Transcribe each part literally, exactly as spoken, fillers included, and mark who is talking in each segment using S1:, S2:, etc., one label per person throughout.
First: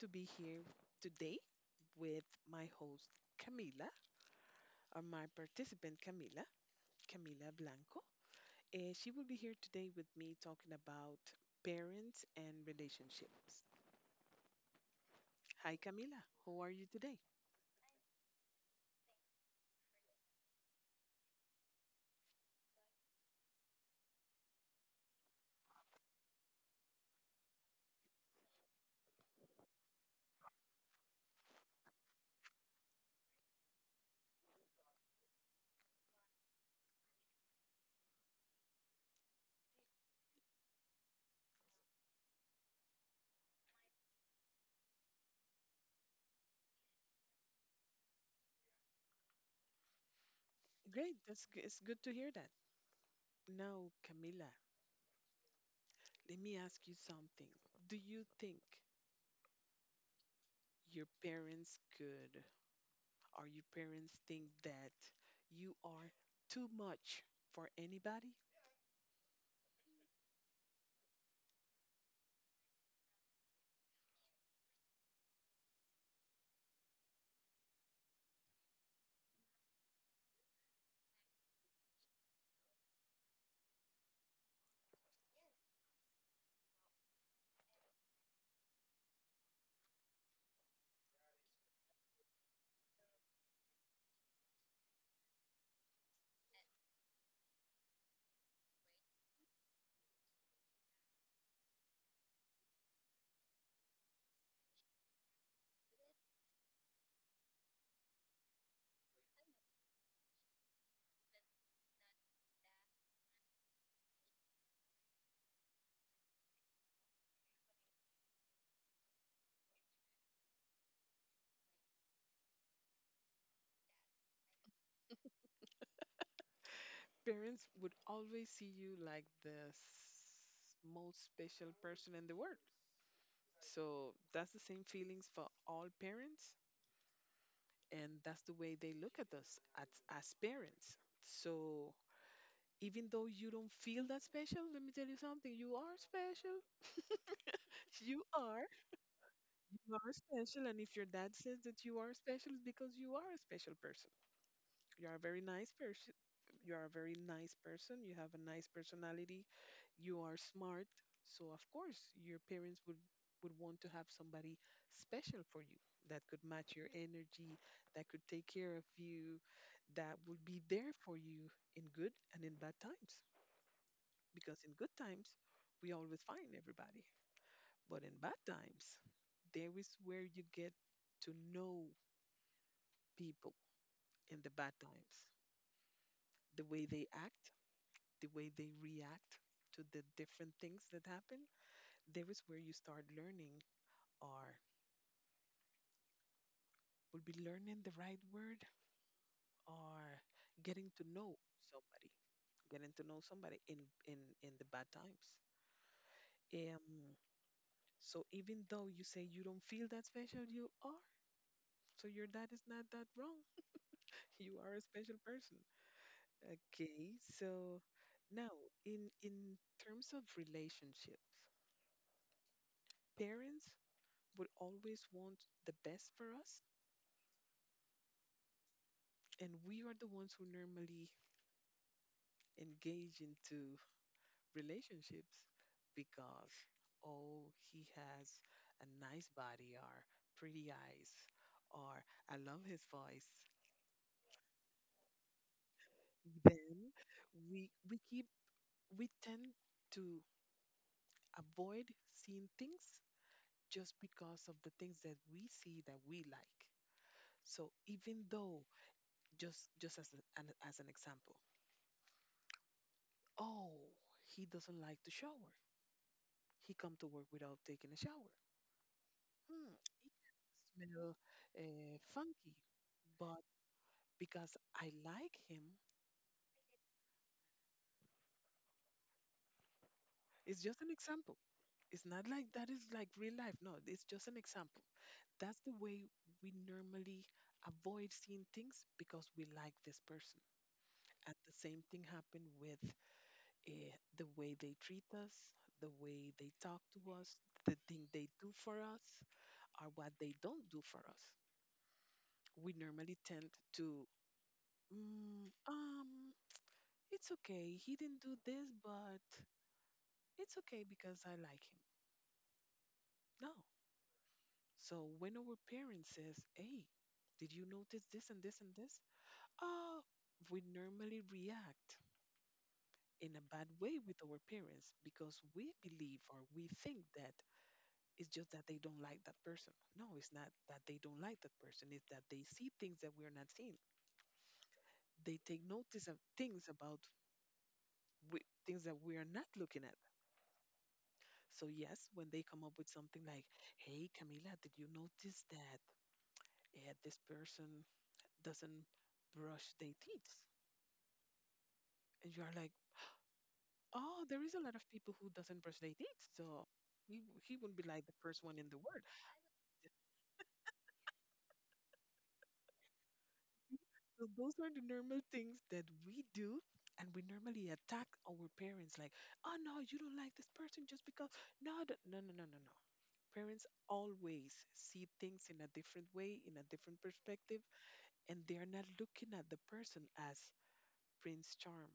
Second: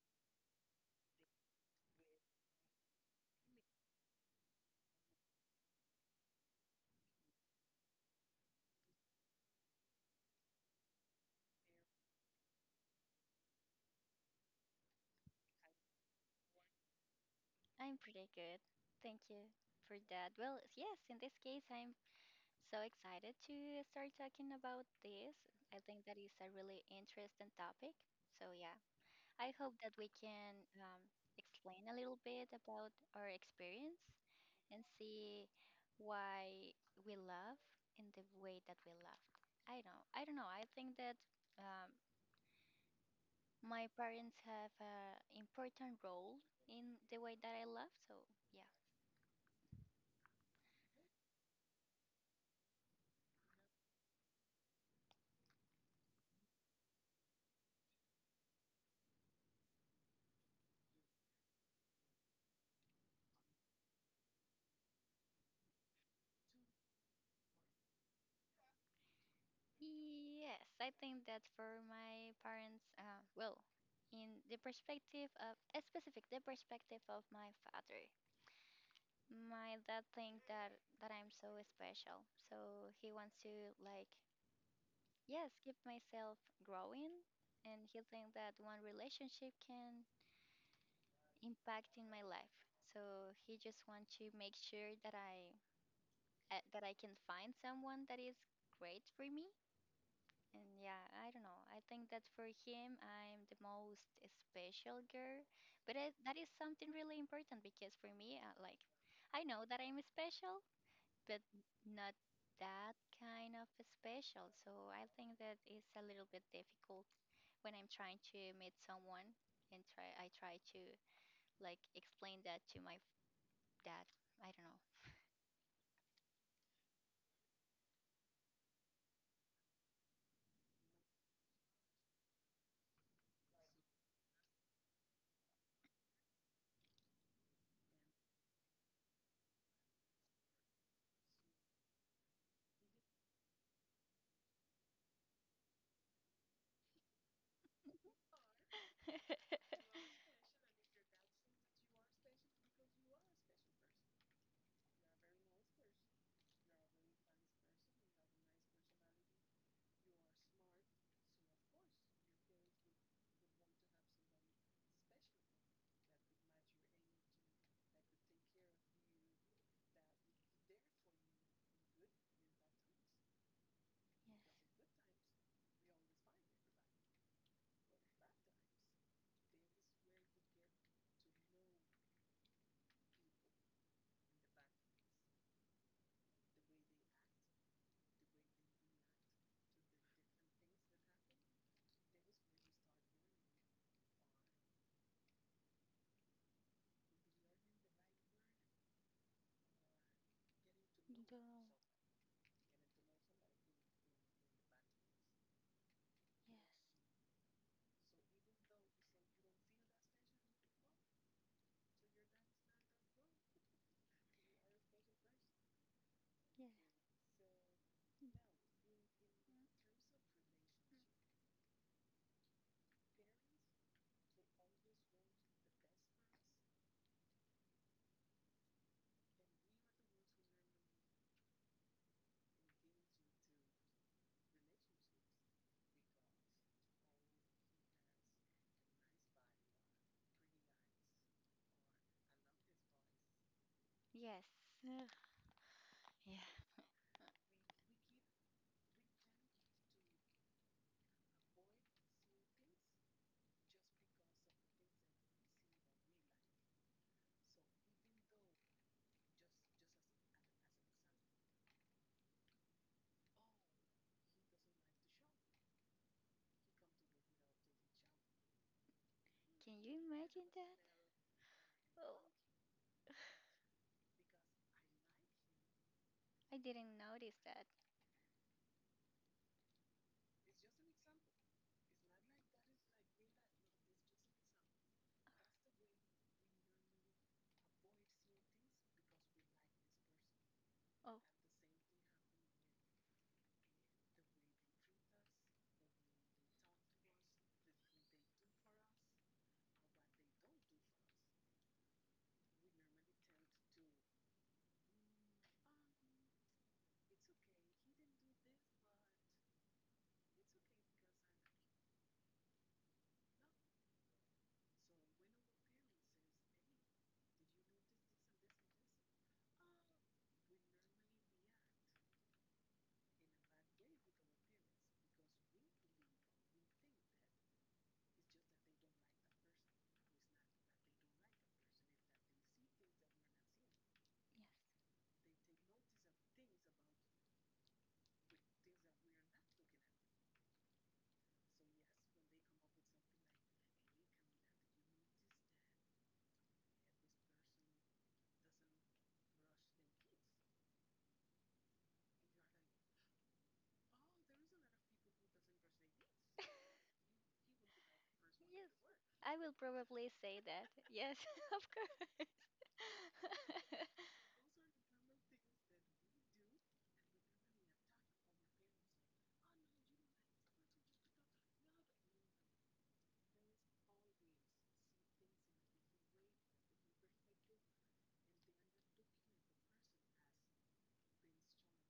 S1: to be here today with my host Camila, or my participant Camila, Camila Blanco. Uh, she will be here today with me talking about parents and relationships. Hi, Camila. How are you today?
S2: I'm pretty good. Thank you for that. Well, yes, in this case, I'm so excited to start talking about this. I think that is a really interesting topic. So, yeah, I hope that we can um, explain a little bit about our experience and see why we love in the way that we love. I don't, I don't know. I think that um, my parents have an important role in the way that I love. So, yeah.
S1: Great. That's g- it's good to hear that. Now, Camila, let me ask you something. Do you think your parents could Are your parents think that you are too much for anybody?
S2: Yes, I think that for my parents, uh, well, in the perspective of a specific, the perspective of my father, my dad think that that I'm so special, so he wants to like yes, keep myself growing, and he think that one relationship can impact in my life. So he just want to make sure that I uh, that I can find someone that is great for me. And yeah, I don't know. I think that for him, I'm the most special girl. But I, that is something really important because for me, uh, like, I know that I'm special, but not that kind of special. So I think that it's a little bit difficult when I'm trying to meet someone and try I try to like explain that to my f- dad. I don't know.
S1: Parents would always see you like the s- most special person in the world. So that's the same feelings for all parents, and that's the way they look at us as, as parents. So even though you don't feel that special, let me tell you something, you are special. You are. You are special. And if your dad says that you are special, it's because you are a special person. You are a very nice person. You are a very nice person. You have a nice personality. You are smart. So of course, your parents would would want to have somebody special for you that could match your energy, that could take care of you, that would be there for you in good and in bad times.
S2: Yeah.
S1: Because in good times, we always find everybody. But in bad times, there is where you get to know people in the bad times, the way they act, the way they react to the different things that happen, there is where you start learning or would be learning the right word or getting to know somebody, getting to know somebody in in in the bad times. Um, so even though you say you don't feel that special, you are. So your dad is not that wrong. You are a special person.
S2: Girl, yes,
S1: Okay, so now in in terms of relationships, parents would always want the best for us, and we are the ones who normally engage into relationships because oh he has a nice body or pretty eyes or I love his voice
S2: yeah, yes, ugh, yeah.
S1: then we we keep we tend to avoid seeing things just because of the things that we see that we like so even though just just as a- an as an example oh he doesn't like to shower he come to work without taking a shower. Hmm,
S2: Can you
S1: he can
S2: imagine that?
S1: smell uh, funky, but because I like him,
S2: I didn't notice that.
S1: it's just an example. It's not like that is like real life. No, it's just an example. That's the way we normally avoid seeing things because we like this person. And the same thing happened with uh, the way they treat us, the way they talk to us, the thing they do for us, or what they don't do for us. We normally tend to, mm, um, it's okay, he didn't do this, but it's okay because I like him. No. So when our parents says, hey, did you notice this and this and this? Oh, we normally react in a bad way with our parents because we believe or we think that it's just that they don't like that person. No, it's not that they don't like that person. It's that they see things that we're not seeing.
S2: Yes,
S1: They take notice of things about we, things that we are not looking. So yes, when they come up with something like, "Hey, Camila, did you notice that uh, this person doesn't brush their teeth?" And you are like, "Oh, there is a lot of people who doesn't brush their teeth." So he he wouldn't be like the first one in
S2: yes.
S1: the world.
S2: I will probably say that. Yes, of course. Yes,
S1: So those are the normal things that we do, and we normally attack our parents like, "Oh no, you don't like this person just because." No, th- no, no, no, no, no. Parents always see things in a different way, in a different perspective and they're not looking at the person as Prince Charm.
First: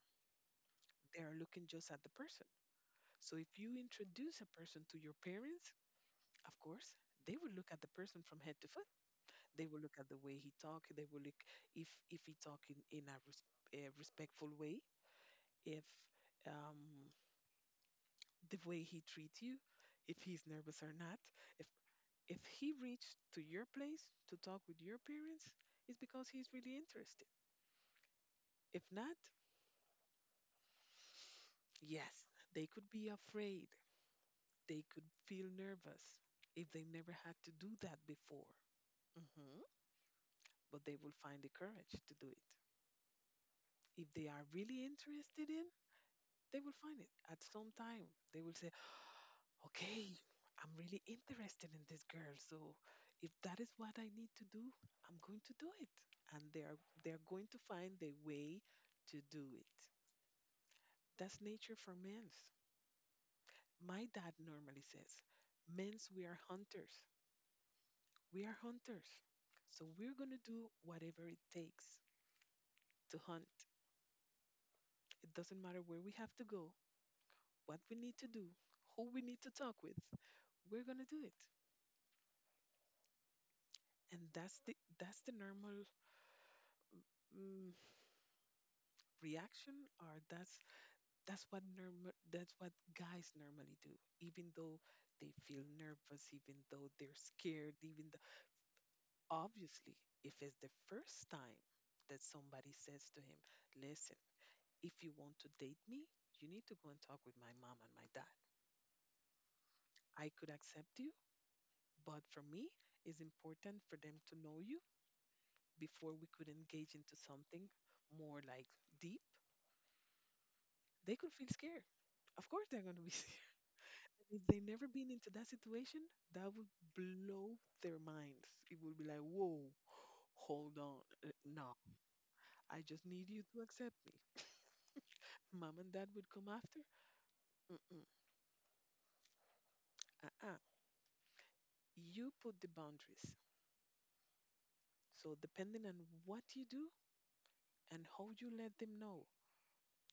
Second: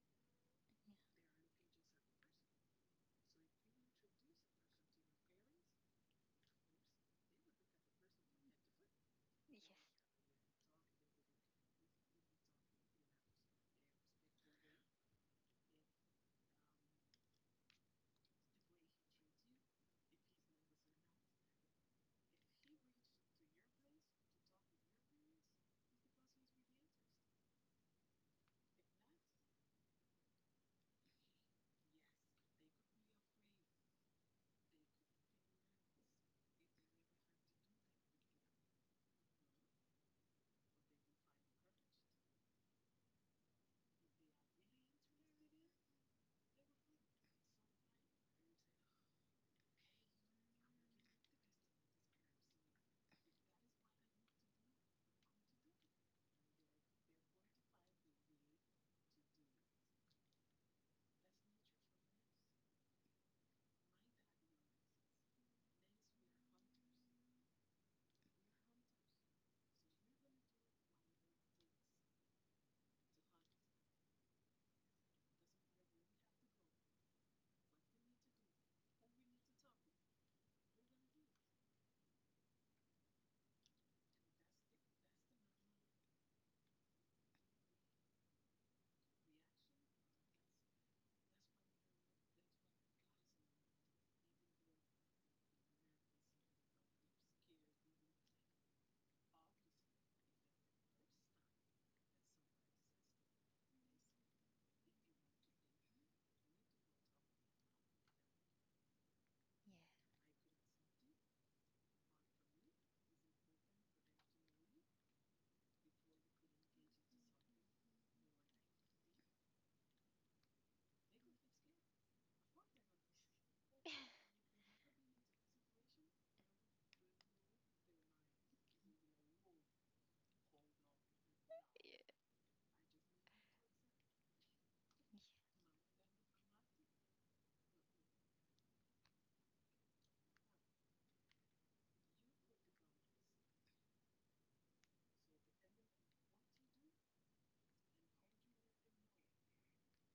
S1: They're looking just at the person. So if you introduce a person to your parents, of course, they will look at the person from head to foot. They will look at the way he talk. They will look if if he talk in, in a, res- a respectful way, if um, the way he treats you, if he's nervous or not. If if he reached to your place to talk with your parents, it's because he's really interested. If not, yes, they could be afraid they could feel nervous if they never had to do that before, Mm-hmm, but they will find the courage to do it. If they are really interested in, they will find it. At some time, they will say, "Okay, I'm really interested in this girl, so if that is what I need to do, I'm going to do it." And they are they are going to find the way to do it. That's nature for men's. My dad normally says, "Men's we are hunters. We are hunters. So we're going to do whatever it takes to hunt. It doesn't matter where we have to go, what we need to do, who we need to talk with. We're going to do it. And that's the that's the normal mm, reaction or that's that's what normal that's what guys normally do even though they feel nervous even though they're scared even though obviously if it's the first time that somebody says to him listen if you want to date me, you need to go and talk with my mom and my dad. I could accept you, but for me, it's important for them to know you before we could engage into something more like deep. They could feel scared. Of course, they're going to be scared. If they've never been into that situation, that would blow their minds. It would be like, whoa, hold on. uh, No,
S2: yeah, yeah,
S1: I just need you to accept me. Mom and dad would come after. Mm-mm, uh-uh. You put the boundaries. So, depending on what you do and how you let them know,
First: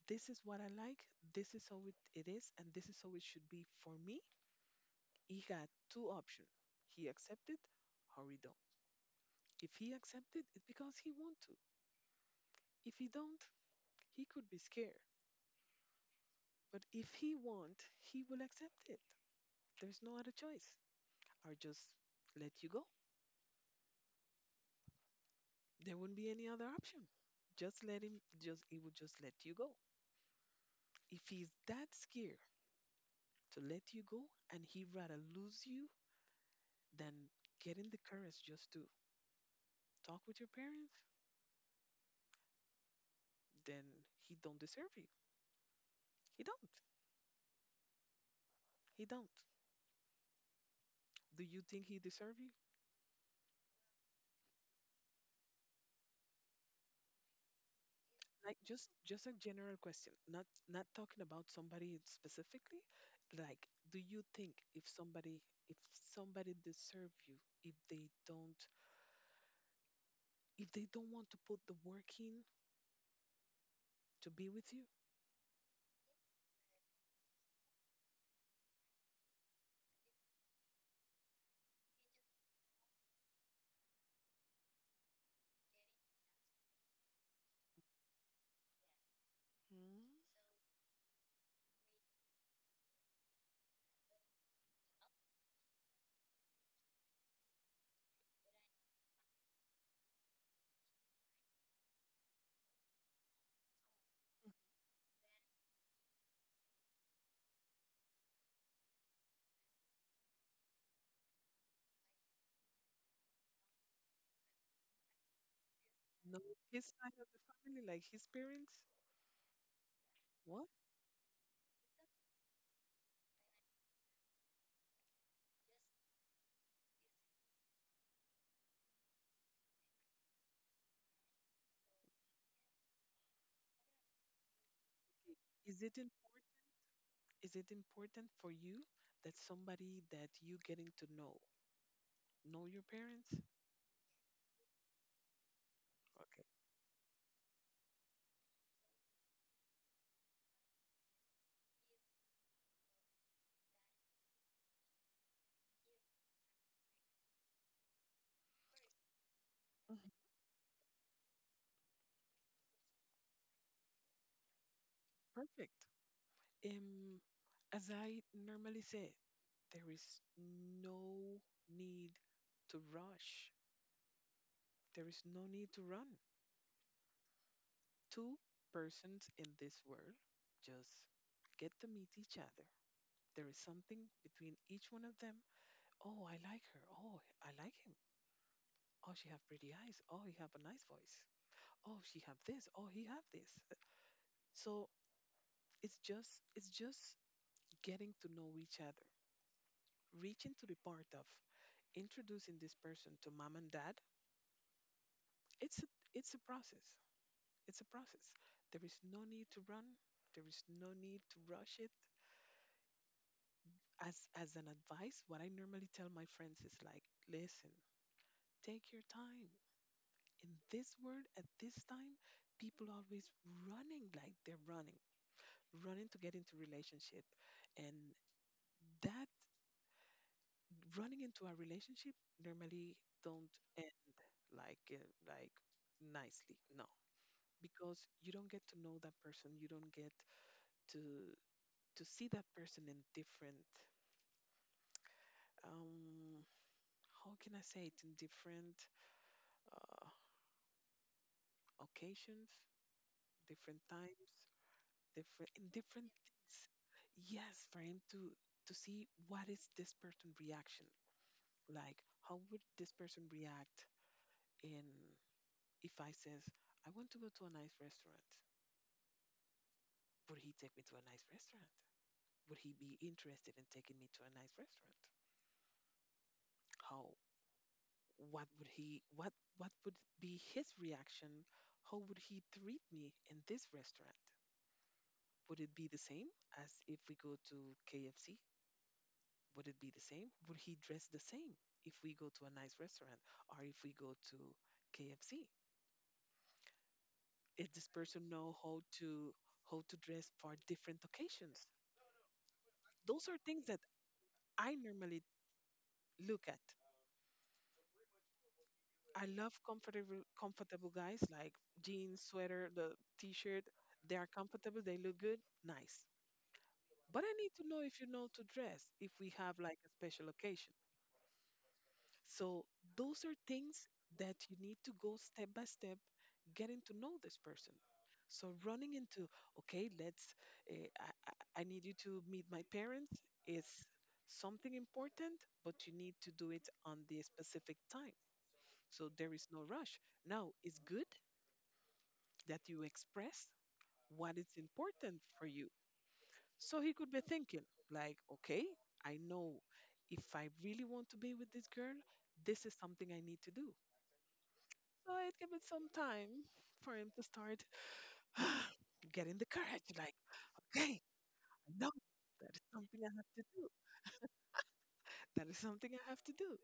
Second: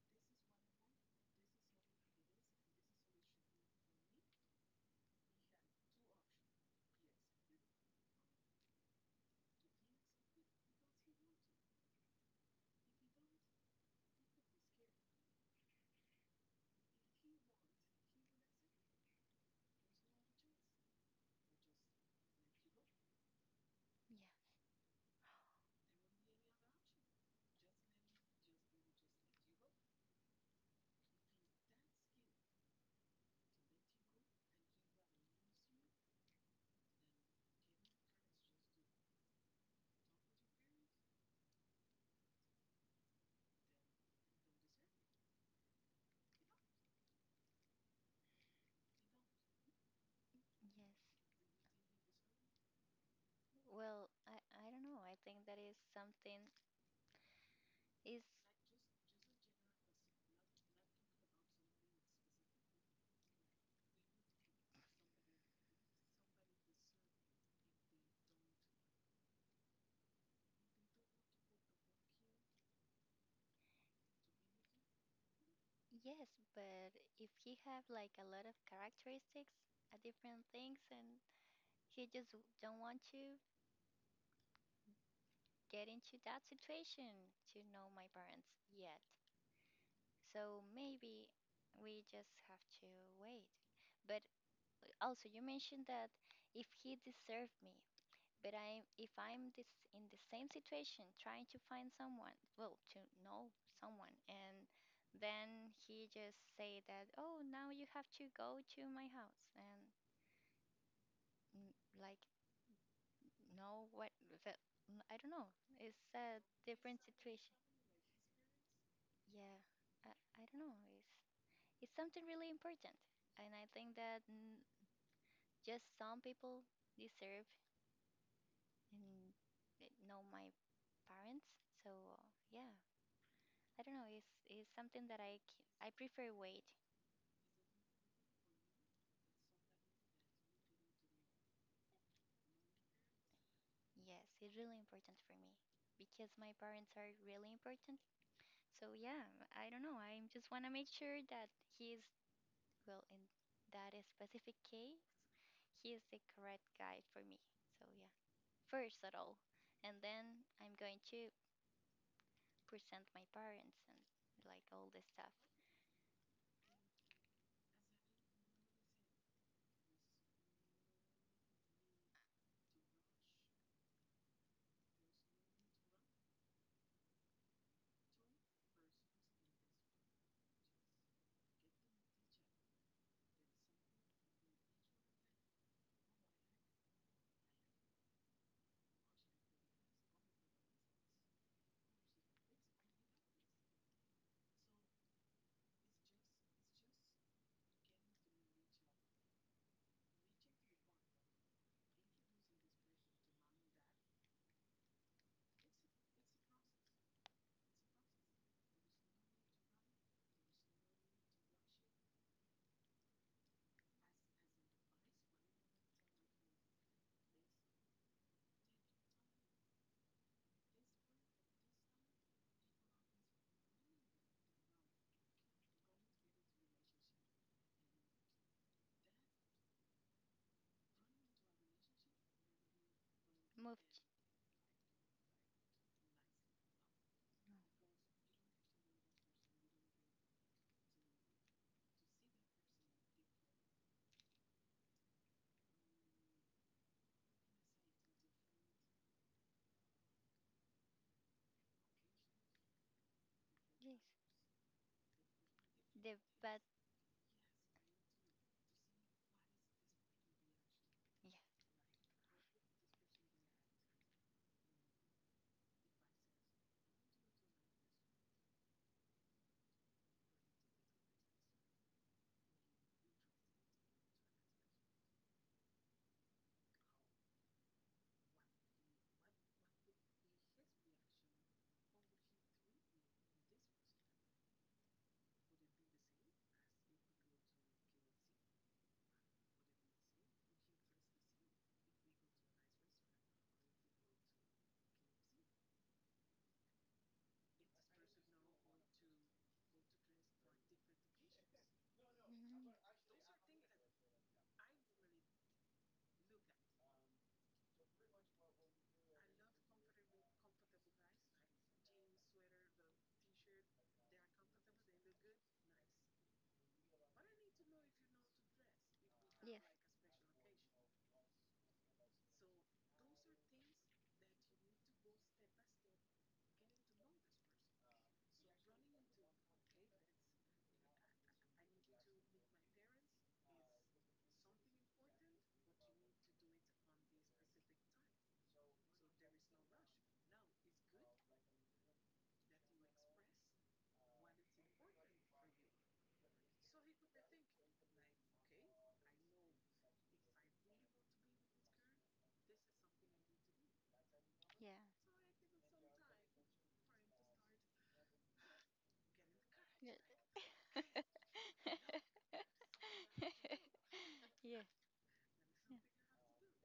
S1: this is what I like, this is how it, it is, and this is how it should be for me, he had two options. He accepted or he don't. If he accepted, it's because he want to. If he don't, he could be scared. But if he want, he will accept it. There's no other choice. Or just let you go.
S2: yeah.
S1: There wouldn't be any other option. Just let him just he would just let you go. If he's that scared to let you go and he'd rather lose you then getting the courage just to talk with your parents, then he don't deserve you. He don't. He don't.
S2: Yes.
S1: Do you think he deserve you?
S2: Well, I I don't know. I think that is something is.
S1: Like just just a general question. Not not talking about somebody specifically. Like, do you think if somebody if somebody deserve you, if they don't if they don't want to put the work in to be with you?
S2: Yes, but if he have like a lot of characteristics, uh, different things, and he just w- don't want to get into that situation to know my parents yet.
S1: Hmm?
S2: So maybe we just have to wait. But uh, also, you mentioned that if he deserved me, but I, if I'm this in the same situation, trying to find someone, well, to know someone, and then he just say that, oh, now you have to go to my house, and n- like no, what that I don't know. It's a
S1: No, his
S2: different
S1: side of the
S2: situation.
S1: family, like his parents?
S2: Yeah, I, I don't
S1: What?
S2: know. It's it's something really important, and I think that mm, just some people deserve and eh, know my parents. So uh, yeah, I don't know. It's it's something that I c-
S1: Is
S2: I
S1: it in
S2: prefer wait.
S1: is it important for you that somebody that you getting to know know your parents?
S2: Yes, it's really important for me because my parents are really important. So yeah, I don't know. I just want to make sure that he's, well, in that specific case, he is the correct guide for me. So yeah, first at all, and then I'm going to present my parents and like all the stuff.
S1: Perfect. Um, as I normally say, there is no need to rush. There is no need to run. Two persons in this world just get to meet each other. There is something between each one of them. Oh, I like her. Oh, I like him. Oh, she have pretty eyes. Oh, he have a nice voice. Oh, she have this. Oh, he have this. So It's just it's just getting to know each other, reaching to the part of introducing this person to mom and dad. It's a, it's a process. It's a process. There is no need to run. There is no need to rush it. As as an advice, what I normally tell my friends is like, listen, take your time. In this world at this time, people always running like they're running, running to get into relationship, and that running into a relationship normally don't
S2: Move, ch-
S1: like uh, like nicely. No, because you don't get to know that person. You don't get to to see that person in different um how can I say it in different uh, occasions, different
S2: yes,
S1: times, different in
S2: the
S1: different things.
S2: but
S1: Yes, for him to to see what is this person reaction
S2: yeah,
S1: like. How would this person react in if I says I want to go to a nice restaurant? Would he take me to a nice restaurant? Would he be interested in taking me to a nice restaurant? How what would he what what would be his reaction? How would he treat me in this restaurant? Would it be the same as if we go to K F C? Would it be the same? Would he dress the same if we go to a nice restaurant or if we go to K F C? Is this person know how to how to dress for different occasions?
S2: mhm,
S1: Those are things that I normally look at I love comfortable comfortable guys like jeans, sweater, the t-shirt. They are comfortable, they look good, nice. But I need to know if you know to dress, if we have
S2: yes,
S1: like a special occasion. So those are things that you need to go step by step getting to know this person. So running into, okay, let's, uh, I, I I need you to meet my parents is something important, but you need to do it on the specific time. So there is no rush. Now, it's good that you express what is important for you. So he could be thinking, like, okay, I know if I really want to be with this girl, this is something I need to do.
S2: yeah,
S1: So it gave it some time for him to start getting the courage, like, okay,
S2: yeah.
S1: I know that is something I have to do.
S2: yeah.
S1: That is something I have to do.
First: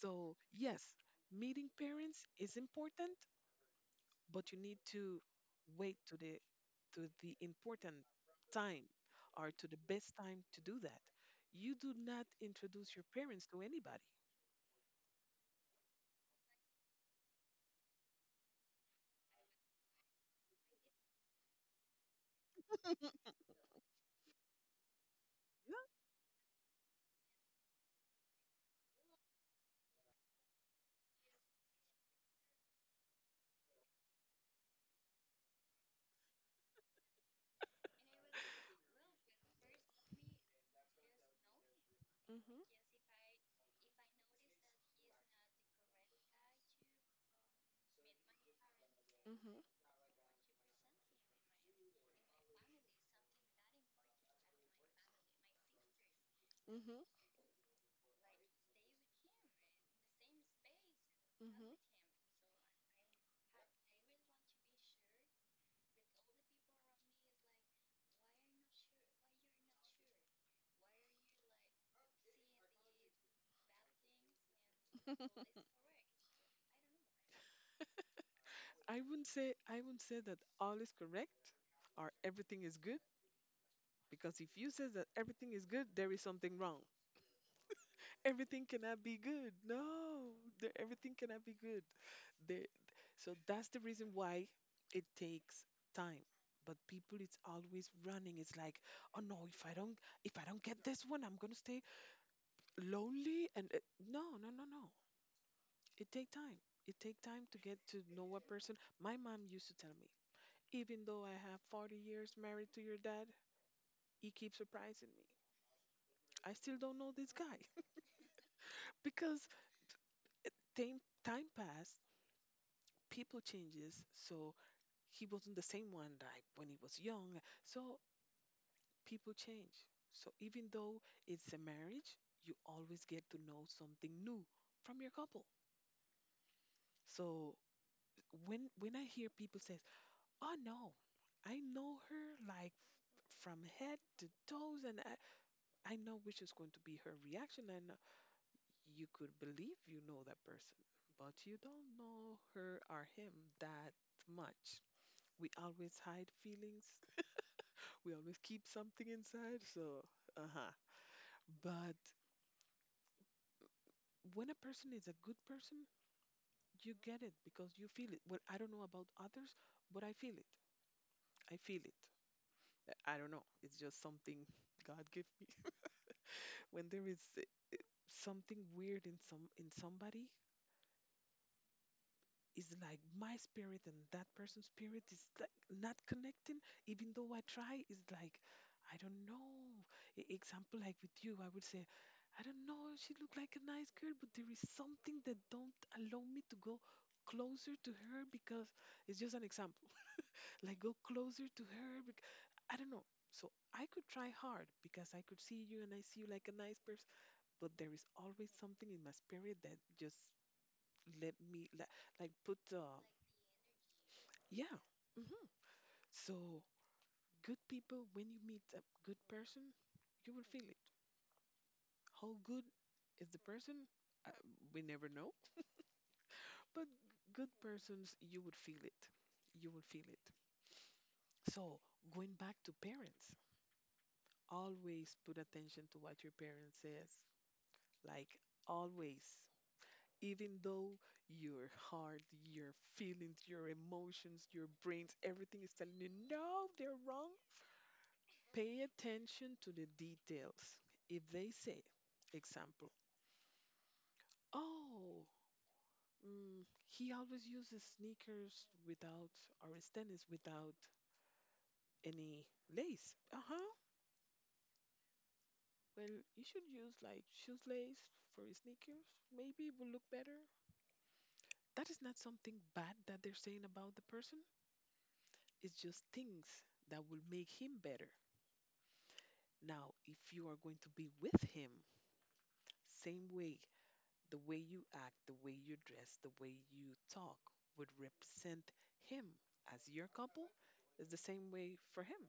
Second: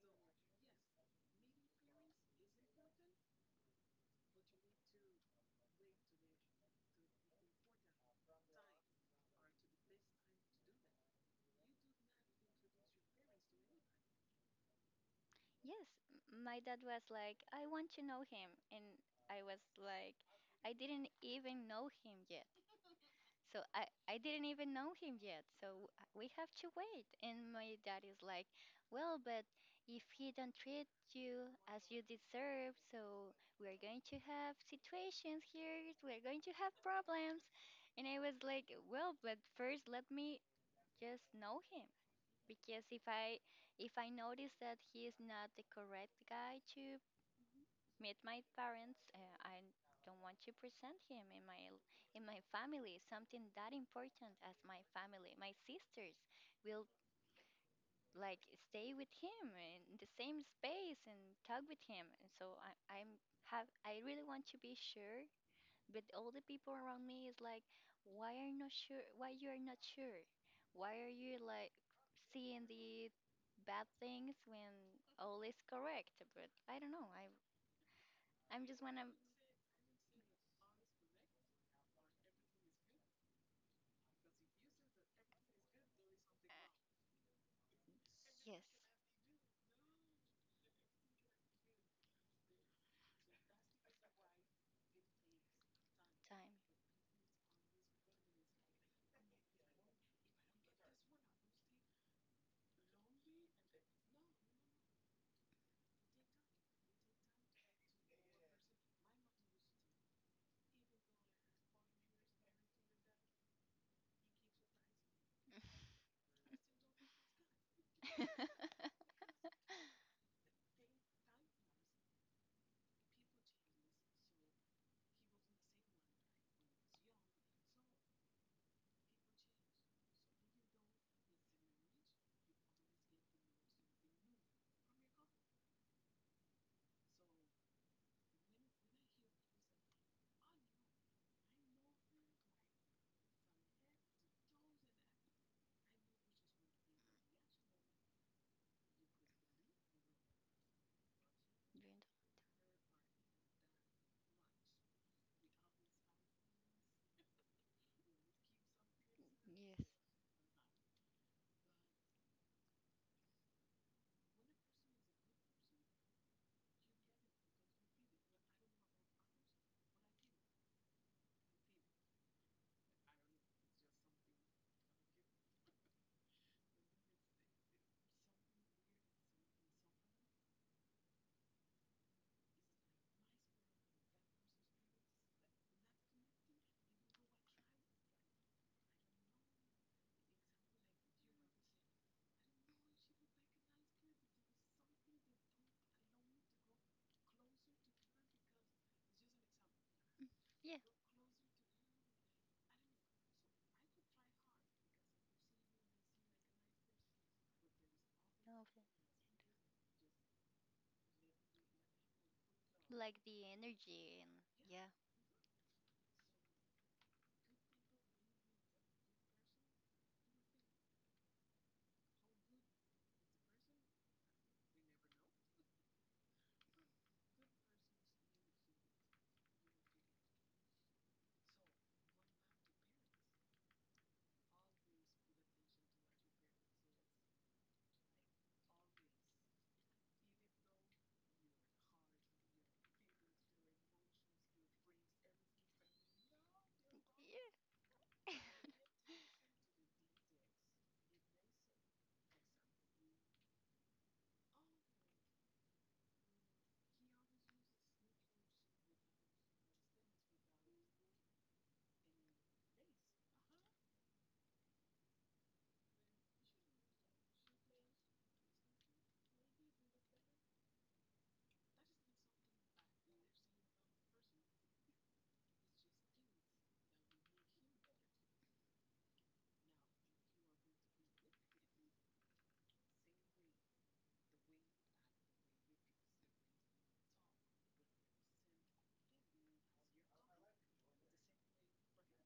S1: So, yes, meeting parents is important, but you need to wait to the to the important time or to the best time to do that. You do not introduce your parents to anybody.
S2: Yes, m- my dad was like, I want to know him. And I was like, I didn't even know him yet. So I, I didn't even know him yet.
S1: Yeah.
S2: So uh, we have to wait. And my dad is like, well, but if he don't treat you as you deserve, so we're going to have situations here. We're going to have problems. And I was like, well, but first let me just know him
S1: Mhm.
S2: because if I if I notice that he is not the correct guy to meet my parents, uh, I
S1: Mhm.
S2: don't want to present him in my l- in my family. Something that important as my family, my sisters will
S1: Mhm.
S2: like stay with him in the same space and talk
S1: Mhm.
S2: with him. And so I, I'm have I really want to be sure, but all the people around me is like, why are you not sure? Why you are not sure? Why are you like seeing the bad things when all is correct? But I don't know. I I'm just
S1: I
S2: wanna
S1: wouldn't say I wouldn't say that all is correct or everything is good, because if you say that everything is good, there is something wrong.
S2: yes
S1: Everything cannot be good. No, there, everything cannot be good. The So that's the reason why it takes time.
S2: time.
S1: But people, it's always running, it's like, oh no, if i don't if i don't get this one, I'm gonna stay lonely, and uh, no, no, no, no, it take time. It take time to get to know a person. My mom used to tell me, even though I have forty years married to your dad, he keeps surprising me, I still don't know this guy. Because uh, time, time passed people changes, so he wasn't the same one like when he was young. So people change. So even though it's a marriage, you always get to know something new from your couple. So when when I hear people says, "Oh no, I know her like from head to toes, and I, I know which is going to be her reaction," and uh, you could believe you know that person, but you don't
S2: During
S1: know her or him that much. We always hide feelings. We always keep something inside.
S2: yes.
S1: So, uh huh. But when a person is a good person, you get it because you feel it. Well, I don't know about others, but I feel it. I feel it. Uh, I don't know. It's just something God gave me. When there is uh, something weird in some in somebody, it's like my spirit and that person's spirit is like not connecting, even though I try. It's like I don't know. E- example, like with you, I would say, I don't know, she looked like a nice girl, but there is something that don't allow me to go closer to her, because — it's just an example — like
S2: Yeah.
S1: go closer to her bec- I don't know. So I could try hard, because I could see you and I see you like a nice person, but there is always
S2: No. Okay.
S1: something in my spirit that just let me like, like put the —
S2: Like the energy and
S1: yeah.
S2: yeah.
S1: Hmm. So good people, when you meet a good person, you will feel it. How good is the person? Uh, we never know. But good persons, you would feel it. You will feel it. So going back to parents, always put attention to what your parents says. Like, always. Even though your heart, your feelings, your emotions, your brains, everything is telling you no, they're wrong.
S2: Yeah.
S1: Pay attention to the details. If they say, example, oh, mm, he always uses sneakers without, or his tennis without any lace. Uh huh. Well, you should use like shoes lace for his sneakers. Maybe it will look better. That is not something bad that they're saying about the person. It's just things that will make him better. Now, if you are going to be with him, same way, the way you act, the way you dress, the way you talk would represent him as your couple, is the same way for him.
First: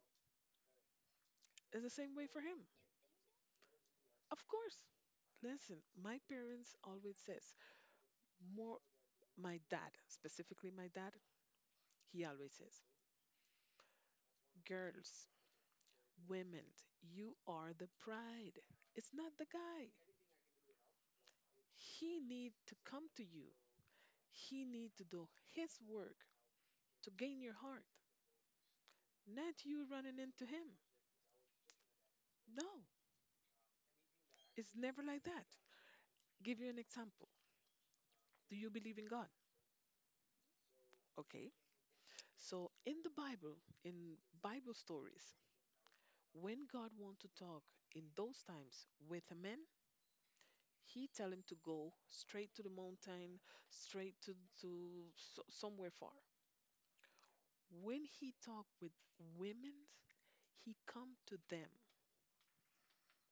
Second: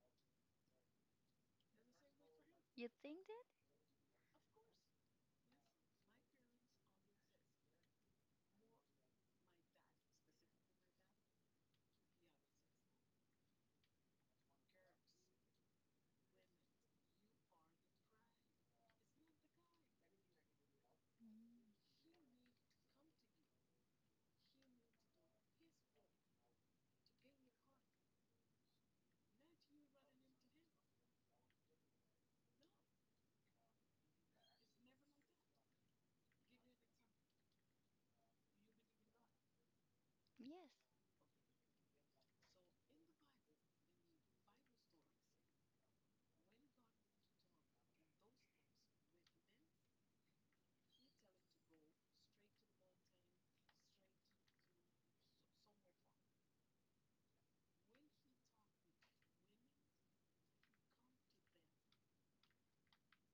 S1: Is the same way for him.
S2: You think that?
S1: Of course. Listen, my parents always says, more my dad, specifically my dad, he always says, girls, women, you are the pride. It's not the guy. He need to come to you. He need to do his work to gain your heart, not you running into him. No, it's never like that. Give you an example. Do you believe in God?
S2: Yes.
S1: Okay. So in the Bible, in Bible stories, when God want to talk in those times with a man, he tell him to go straight to the mountain, straight to to so, somewhere far. When he talk with women, he come to them.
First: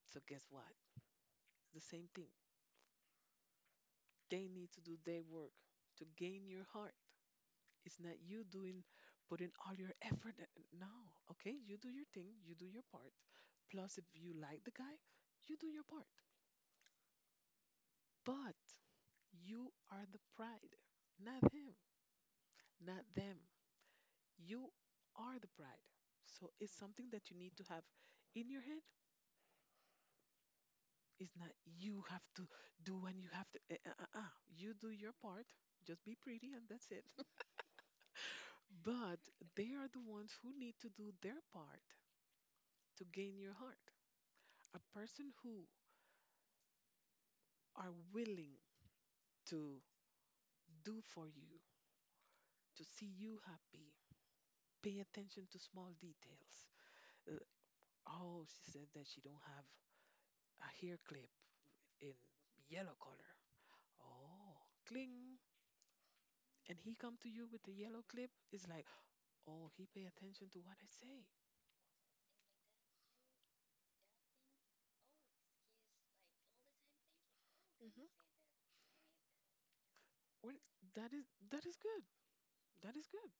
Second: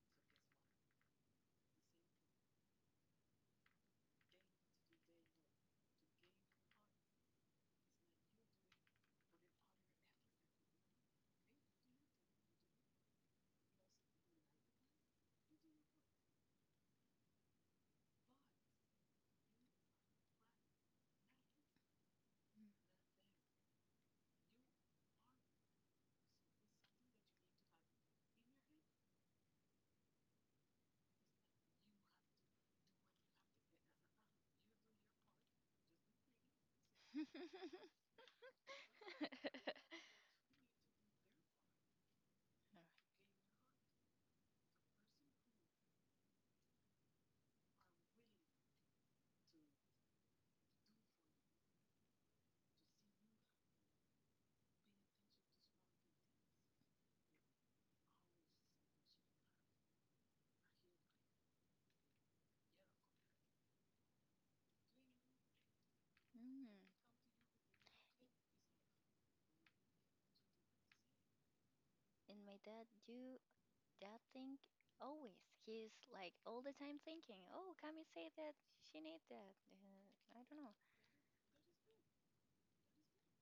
S1: So guess what? The same thing. They need to do their work to gain your heart. It's not you doing, putting all your effort. And no, okay, you do your thing, you do your part. Plus, if you like the guy, you do your part. But you are the pride, not him, not them. You are the pride. So it's something that you need to have in your head. It's not you have to do and you have to. Uh, uh, uh, uh. You do your part, just be pretty, and that's it. But they are the ones who need to do their part to gain your heart. A person who are willing to do for you, to see you happy, pay attention to small details. Uh, oh, she said that she don't have a hair clip in yellow color. Oh, cling.
S2: Mm.
S1: And he come to you with the yellow clip. It's like, oh, he pay attention to what I say.
S2: And my dad do that thing always. He's like all the time thinking, "Oh, Kami say that she need that." Uh, I
S1: Well,
S2: don't know.
S1: that is that is good. That is good.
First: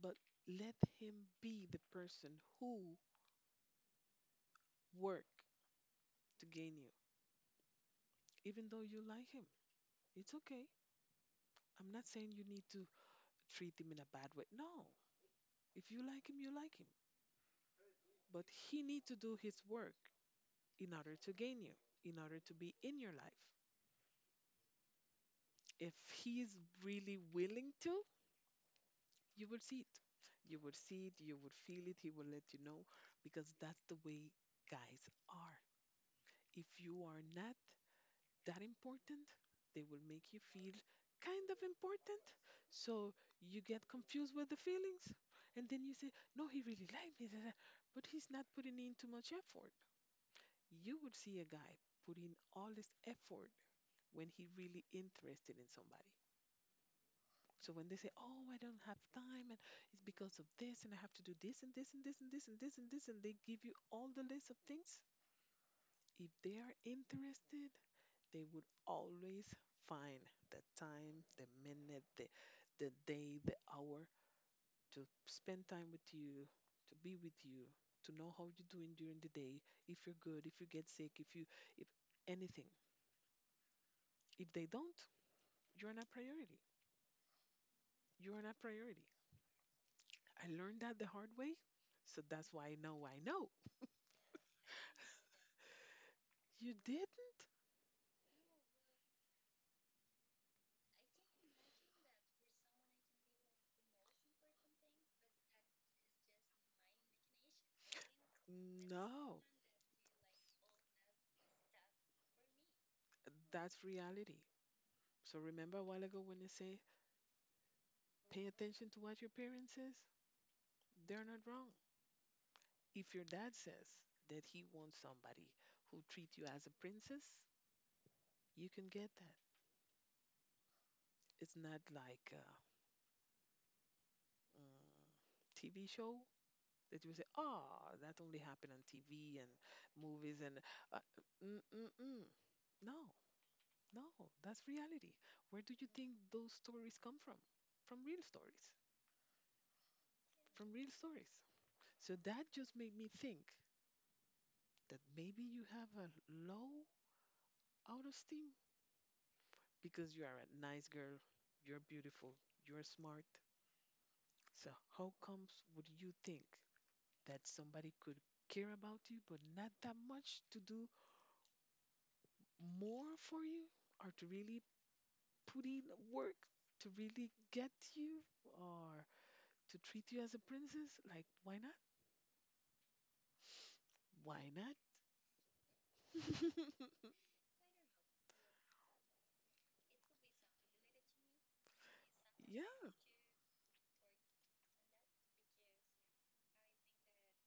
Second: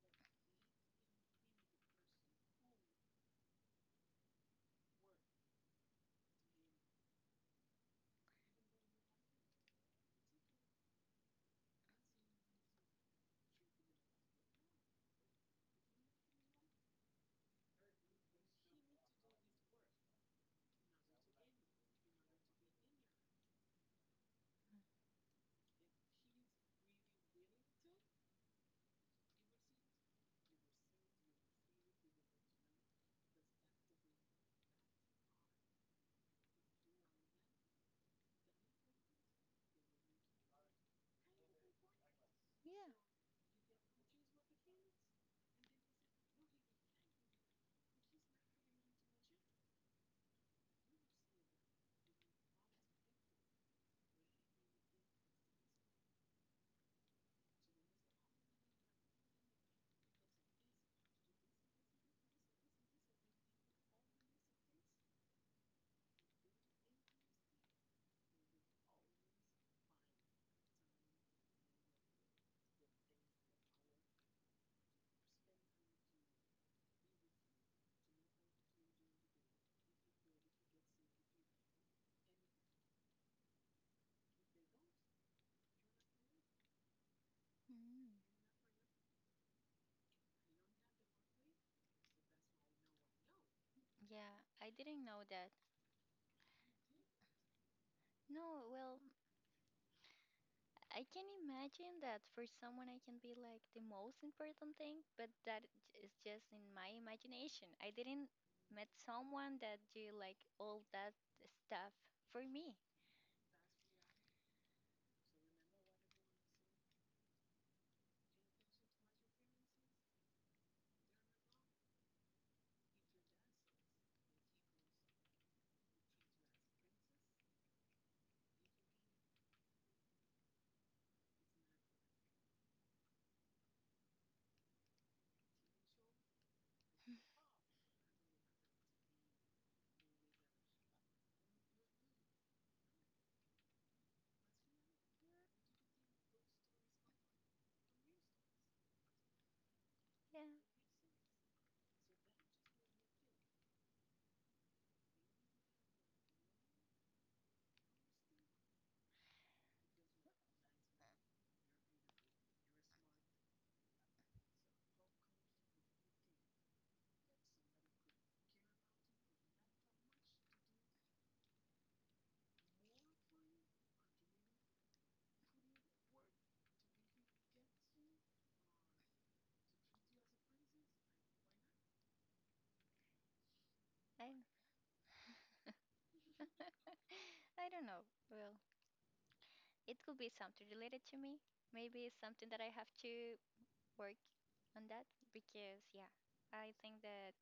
S1: But let him be the person who work to gain you. Even though you like him, it's okay. I'm not saying you need to treat him in a bad way, no. If you like him, you like him, but he need to do his work in order to gain you, in order to be in your life. If he is really willing to, you will see it. You will see it, you will feel it, he will let you know, because that's the way guys are. If you are not that important, they will make you feel kind of important.
S2: Yeah.
S1: So you get confused with the feelings. And then you say, no, he really liked me, da, da, but he's not putting in too much effort. You would see a guy put in all this effort when he really interested in somebody. So when they say, oh, I don't have time, and it's because of this, and I have to do this, and this, and this, and this, and this, and this, and they give you all the list of things, if they are interested, they would always find the time, the minute, the, the day, the hour to spend time with you, to be with you, to know how you're doing during the day, if you're good, if you get sick, if you, if anything. If they don't, you're not priority.
S2: Mm.
S1: You're not priority. I learned that the hard way, so that's why I know I know.
S2: Yeah, I didn't know that.
S1: You didn't?
S2: No, well, I can imagine that for someone I can be like the most important thing, but that j- is just in my imagination. I didn't met
S1: No,
S2: someone that do like all that stuff for me.
S1: that's reality. So remember a while ago when I say, pay attention to what your parents says? They're not wrong. If your dad says that he wants somebody who treats you as a princess, you can get that. It's not like a mm, T V show that you say, "Ah, that only happened on T V and movies and uh, mm, mm, mm." No, no, that's reality. Where do you think those stories come from? From real stories.
S2: Yeah,
S1: From real stories. So that just made me think that maybe you have a low auto-esteem, because you are a nice girl, you're beautiful, you're smart. So how comes would you think that somebody could care about you but not that much to do more for you, or to really put in work to really get you, or to treat you as a princess? Like, why not?
S2: I
S1: Why not?
S2: I don't know. Well, it could be something related to me. Maybe it's something that I
S1: yeah.
S2: have to work on that because yeah, I think that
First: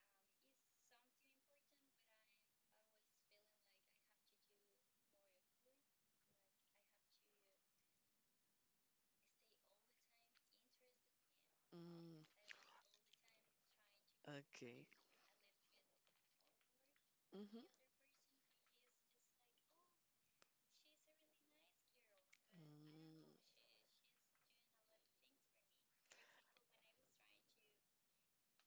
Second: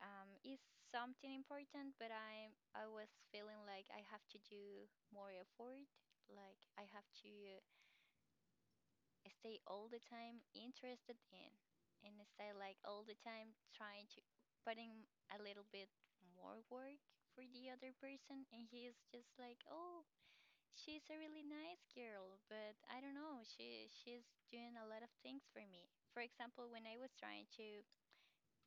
S2: um is something important, but I'm I was feeling like I have to do more effort. Like I have to stay all the time interested in and
S1: Mm,
S2: stay like all the time trying to
S1: okay.
S2: putting a little bit more work for
S1: Hmm.
S2: the other person. And he is just like, oh, she's a really nice girl, but I don't know, she she's doing a lot of things for me. For example, when I was trying to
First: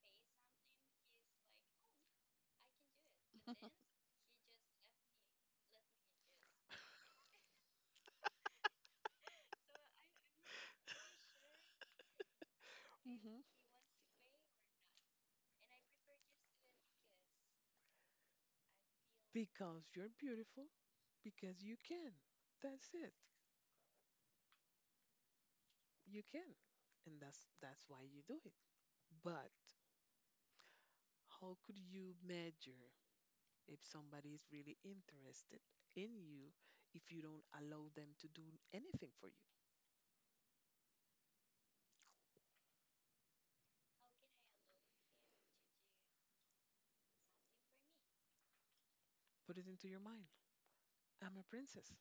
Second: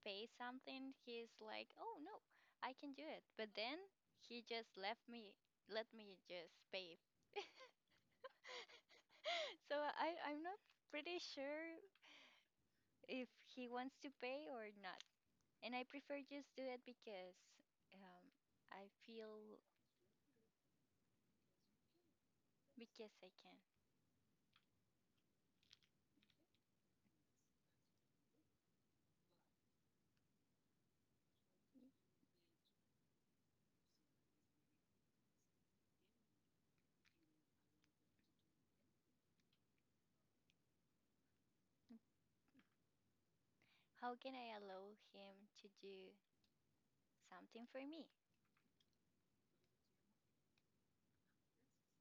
S2: pay something, he's like, oh no, I can do it, but then he just left me, let me just pay. So i i'm not pretty sure if he wants to pay or not. And I prefer just do it because um, I feel.
S1: Because you're beautiful, because you can. That's
S2: Because
S1: it.
S2: I can.
S1: You can. And that's that's why you do it. But how could you measure if somebody is really interested in you if you don't allow them to do anything for you?
S2: How can I allow him to do something for me?
S1: Put it into your mind. I'm a princess.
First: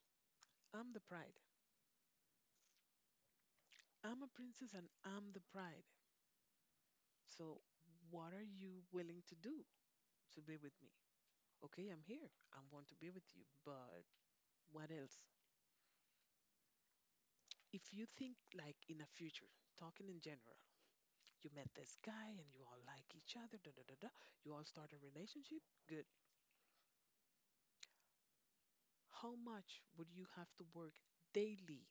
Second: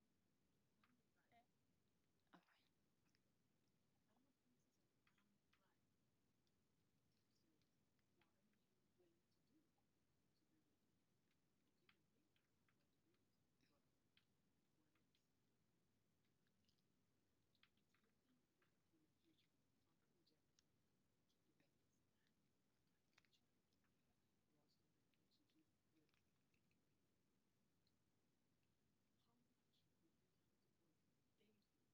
S1: I'm the pride.
S2: All right.
S1: I'm a princess and I'm the pride. So, what are you willing to do to be with me? Okay, I'm here. I want to be with you, but what else? If you think like in the future, talking in general, you met this guy and you all like each other, da da da da, you all start a relationship, good. How much would you have to work daily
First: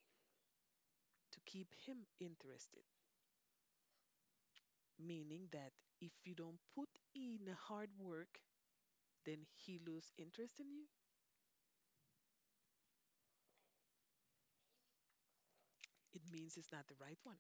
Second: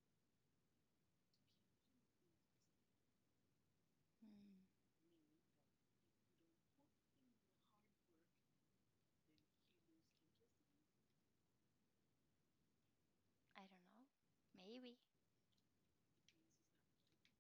S1: to keep him interested?
S2: Mm,
S1: Meaning that if you don't put in hard work, then he lose interest in you.
S2: I don't know. Maybe.
S1: It means it's not the right one.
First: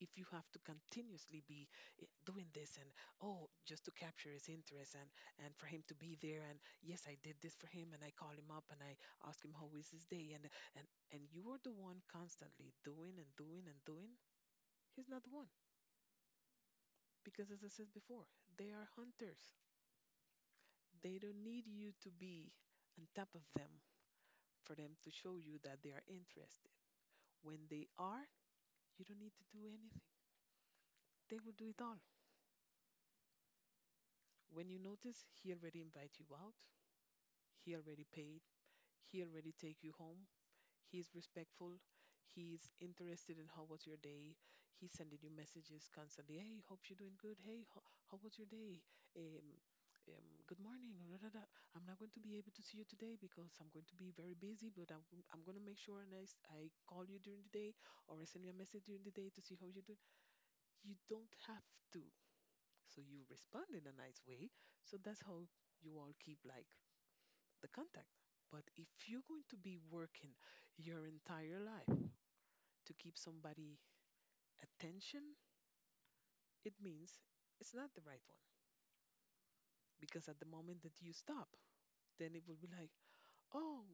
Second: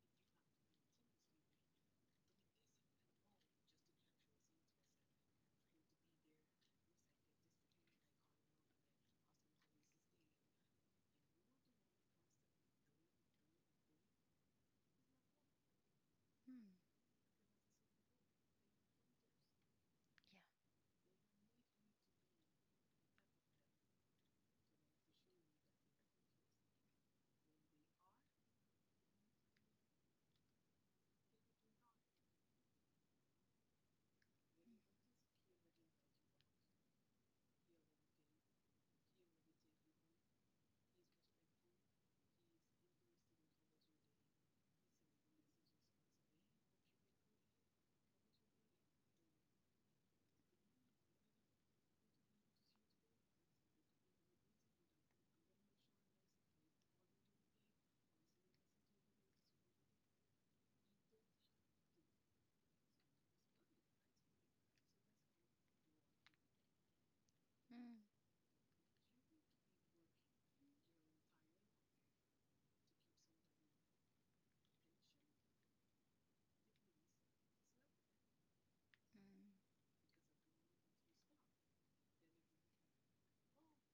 S1: If you have to continuously be i- doing this and oh just to capture his interest, and and for him to be there and yes I did this for him and I call him up and I ask him how is his day and and and you are the one constantly doing and doing and doing. He's not the one,
S2: Mm,
S1: because as I said before, they are hunters.
S2: yeah.
S1: They don't need you to be on top of them for them to show you that they are interested. When they are, you don't need to do anything. They will do it all. When
S2: Mm,
S1: you notice, he already invite you out. He already paid. He already take you home. He's respectful. He's interested in how was your day. He's sending you messages constantly. Hey, hope you're doing good. Hey, how, how was your day? Um, um, Good morning. Da, da, da. I'm not going to be able to see you today because I'm going to be very busy, but I'm, I'm going to make sure and I, s- I call you during the day or I send you a message during the day to see how you're doing. You don't have to. So you respond in a nice way. So that's how you all keep like the
S2: mm.
S1: contact. But if you're going to be working your entire life to keep somebody attention, it means it's not the right one. Because at the moment that you stop, then it will be like, oh,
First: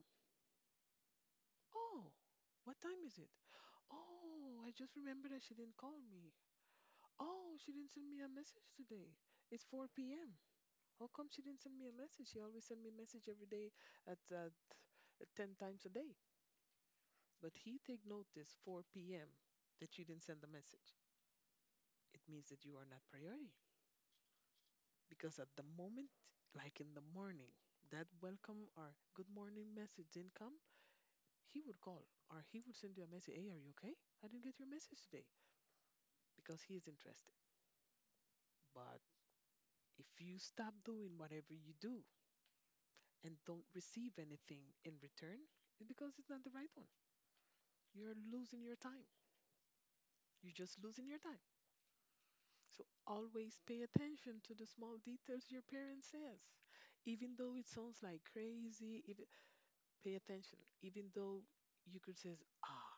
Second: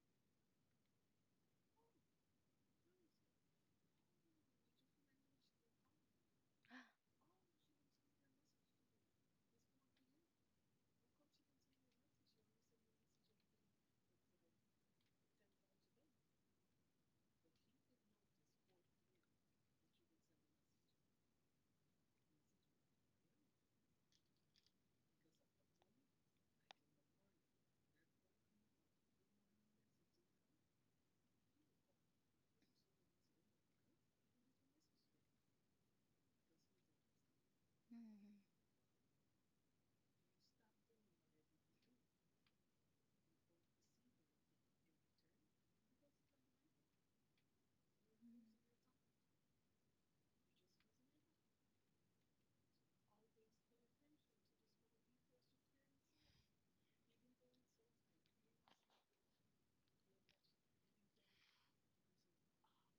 S1: oh, what time is it? Oh, I just remembered that she didn't call me. Oh, she didn't send me a message today. It's four p m. How come she didn't send me a message? She always send me a message every day at, at, at ten times a day. But he take notice four p m that you didn't send the message. It means that you are not priority. Because at the moment, like in the morning, that welcome or good morning message didn't come, he would call or he would send you a message. Hey, are you okay? I didn't get your message today, because he is interested.
S2: Mm,
S1: But if you stop doing whatever you do and don't receive anything in return, it's because it's not the right one. You're losing
S2: mm,
S1: your time. You're just losing your time. So always pay attention to the small details your parent says, even though it sounds like crazy. Even pay attention, even though you could say, ah,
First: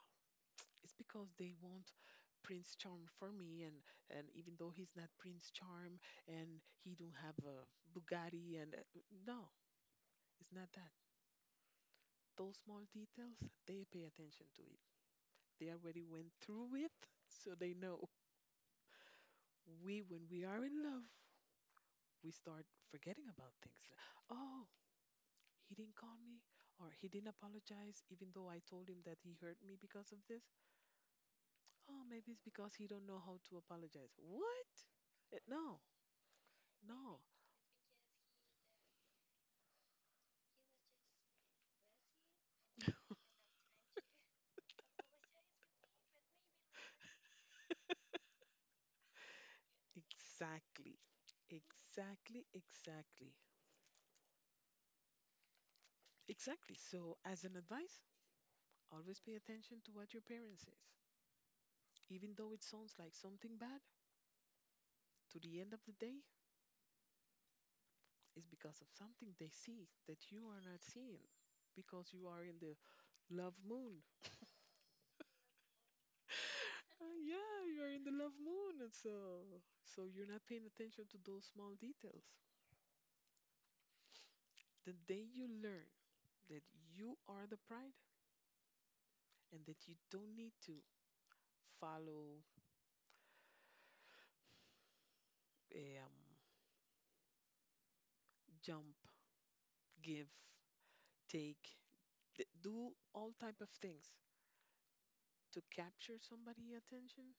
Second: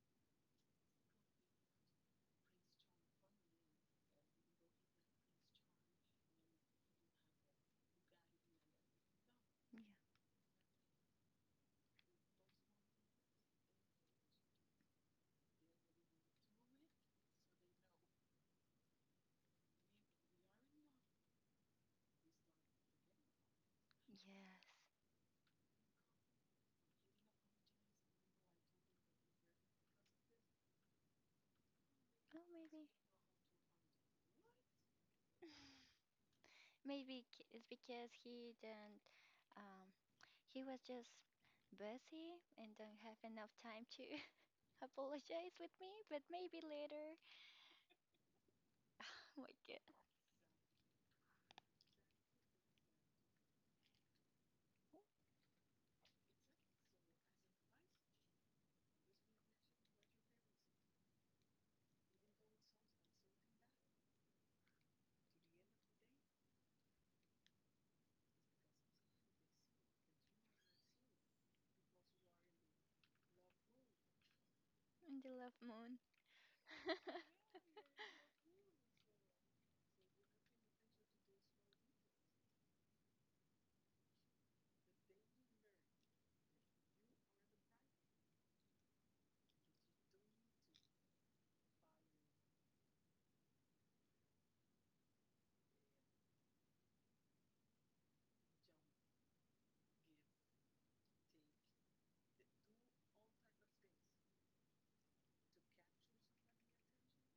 S1: it's because they want Prince Charm for me, and and even though he's not Prince Charm and he don't have a Bugatti, and uh, no,
S2: yeah.
S1: it's not that. Those small details, they pay attention to it. They already went through it, so they know. We, when we are in love, we start forgetting about things. Like,
S2: Yes.
S1: oh, he didn't call me, or he didn't apologize, even though I told him that he hurt me because of this. Oh, maybe it's
S2: Oh,
S1: because
S2: maybe.
S1: he don't know how to apologize. What? Eh, no, no.
S2: Maybe c- it's because he didn't. Um, he was just busy and don't have enough time to apologize with me, but maybe later. Oh my god,
S1: Exactly. Exactly, exactly. Exactly. So, as an advice, always pay attention to what your parents says. Even though it sounds like something bad, to the end of the day, it's because of something they see that you are not seeing, because you are in the love moon.
S2: and the love moon.
S1: Uh, yeah, you're in the love moon, and so so you're not paying attention to those small details. The day you learn that you are the pride, and that you don't need to follow, um, jump, give, take, th- do all type of things to capture somebody' attention,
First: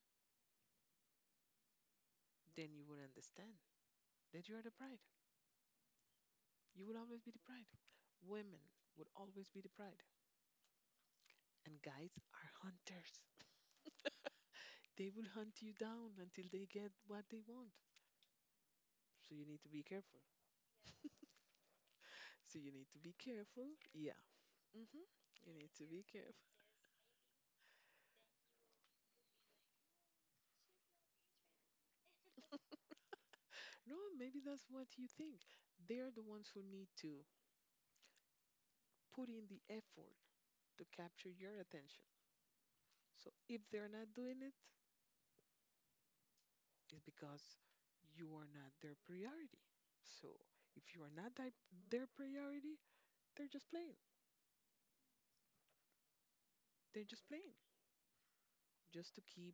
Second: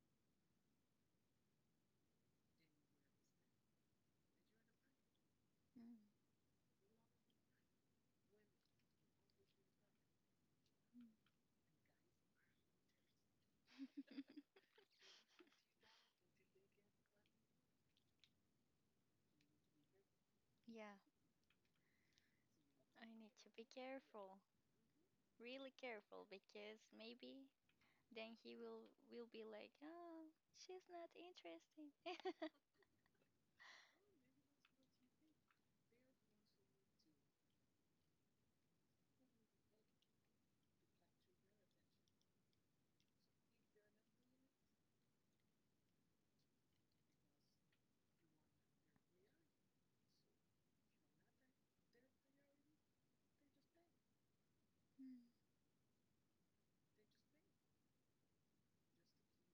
S1: then you would understand that you are the pride.
S2: Mm,
S1: You will always be the pride. Women would always be the pride, and guys are hunters. They will hunt you down until they get what they want. So you need to be careful.
S2: yeah,
S1: So you need to
S2: I
S1: be
S2: need to be
S1: careful. Yeah.
S2: careful,
S1: Hmm. You
S2: really
S1: need to be
S2: careful,
S1: careful.
S2: because maybe then he will will be like, oh, she's not interesting.
S1: No, maybe that's what you think. They're the ones who need to put in the effort to capture your attention. So if they're not doing it, it's because you are not their priority. So if you are not thi- their priority, they're just playing.
S2: Mm,
S1: They're just playing just to keep.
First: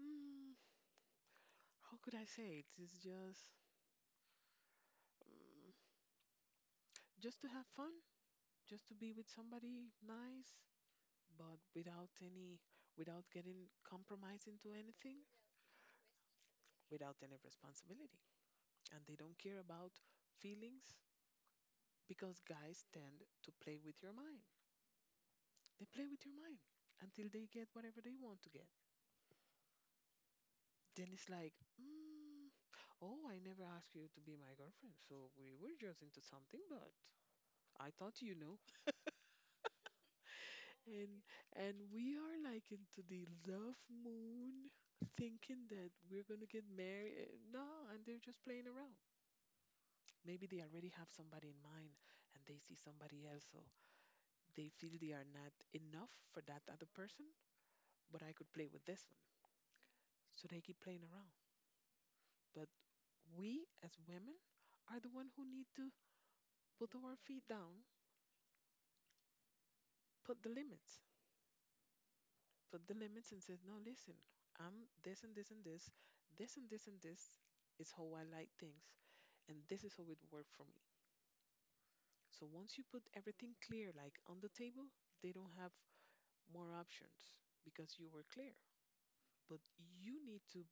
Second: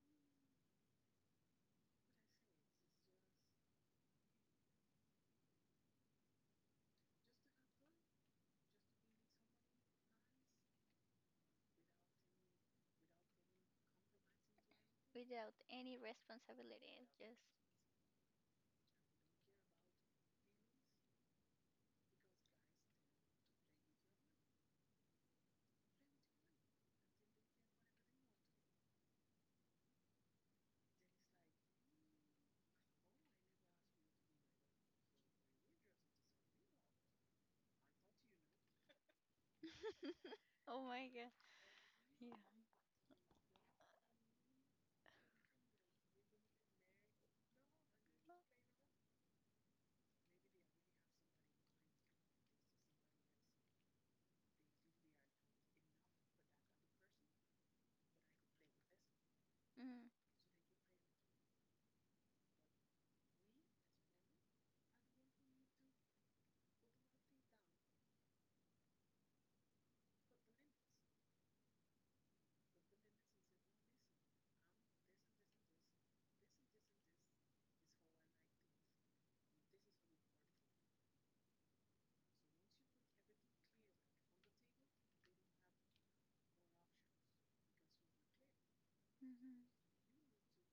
S1: Mm, how could I say it? It's just, mm, just to have fun, just to be with somebody nice, but without any, without getting compromised into anything.
S2: without any responsibility.
S1: Without any
S2: Just,
S1: responsibility. And they don't care about feelings, because guys tend to play with your mind. They play with your mind until they get whatever they want to get. Then it's like, mm, oh, I never asked you to be my girlfriend, so we were just into something, but I thought you know.
S2: oh my
S1: And
S2: god,
S1: and we
S2: yeah,
S1: are like into the love moon, thinking that we're gonna get married. Eh, no, and they're just playing around. Maybe they already have somebody in mind, and they see somebody else. So they feel they are not enough for that other person, but I could play with this one.
S2: mm,
S1: So they keep playing around. But we as women are the one who need to put our feet down, put the limits, put the limits and say, no, listen, I'm this and this and this, this and this and this is how I like things, and this is how it worked for me. So once you put everything clear, like on the table, they don't have more options because you were clear. But you need to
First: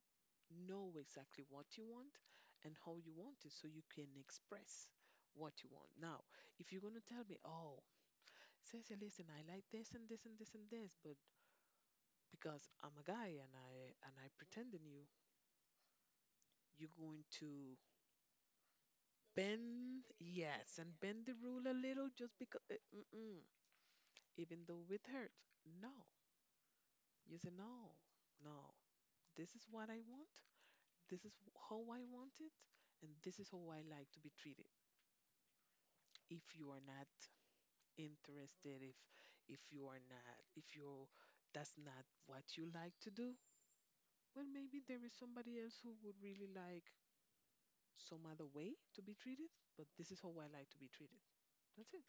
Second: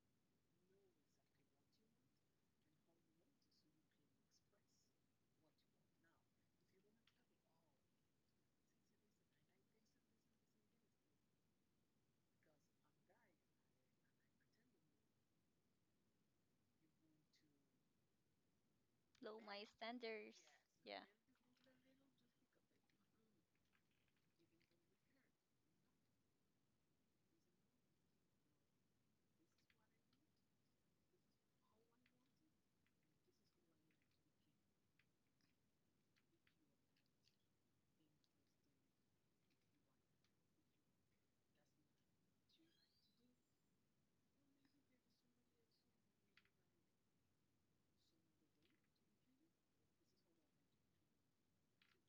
S1: know exactly what you want and how you want it so you can express what you want. Now, if you're going to tell me, oh, Ceci, listen, I like this and this and this and this, but because I'm a guy and I and I pretend in you, you're going to
S2: low my
S1: bend,
S2: standards.
S1: yes, and
S2: Yeah,
S1: bend the rule a little just because, mm-mm, even though it hurts. No, you say, no, no, this is what I want, this is how I want it, and this is how I like to be treated. If you are not interested, if if you are not, if you that's not what you like to do, well, maybe there is somebody else who would really like some other way to be treated, but this is how I like to be treated. That's it.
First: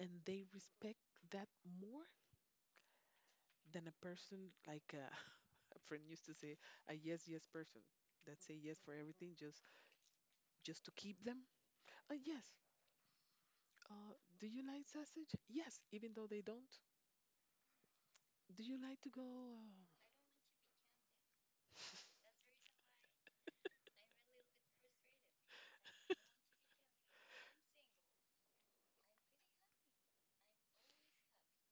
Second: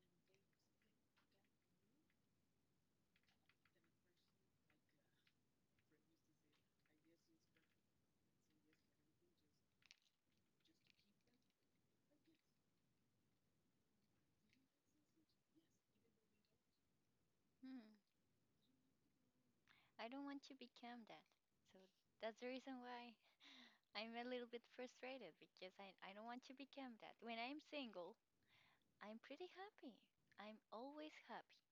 S1: And they respect that more than a person like uh, a friend used to say, a yes yes person, that say yes for everything, just just to keep them. Uh, yes. uh, do you like sausage? Yes, even though they don't.
S2: mm,
S1: Do you like to go?
S2: I don't want to become that. So that's the reason why I I'm a little bit frustrated because I, I don't want to become that. When I'm single, I'm pretty happy. I'm always happy.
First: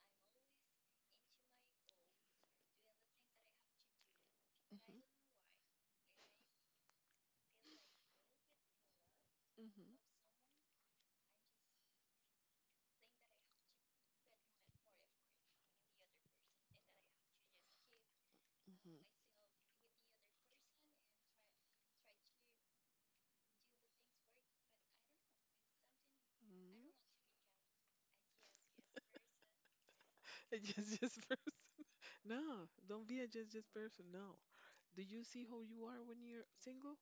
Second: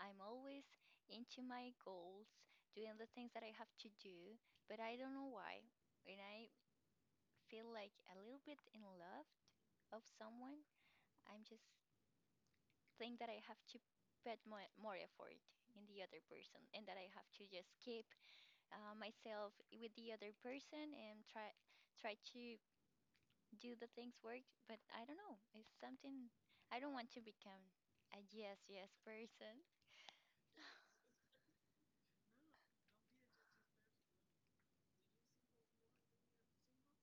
S2: I'm always into my goals, doing the things that I have to do, but I don't know why. When I feel like a little bit in love
S1: uh, Mhm.
S2: of someone, I'm just think that I have to put more, more effort in the other person and that I have to just keep uh,
S1: Mhm.
S2: myself with the other person and try try to do the things work, but I don't know. It's something I don't
S1: Mm.
S2: want to become a yes, yes person.
S1: A just just person. No, don't be a just just person. No. Do you see how you are when you're single?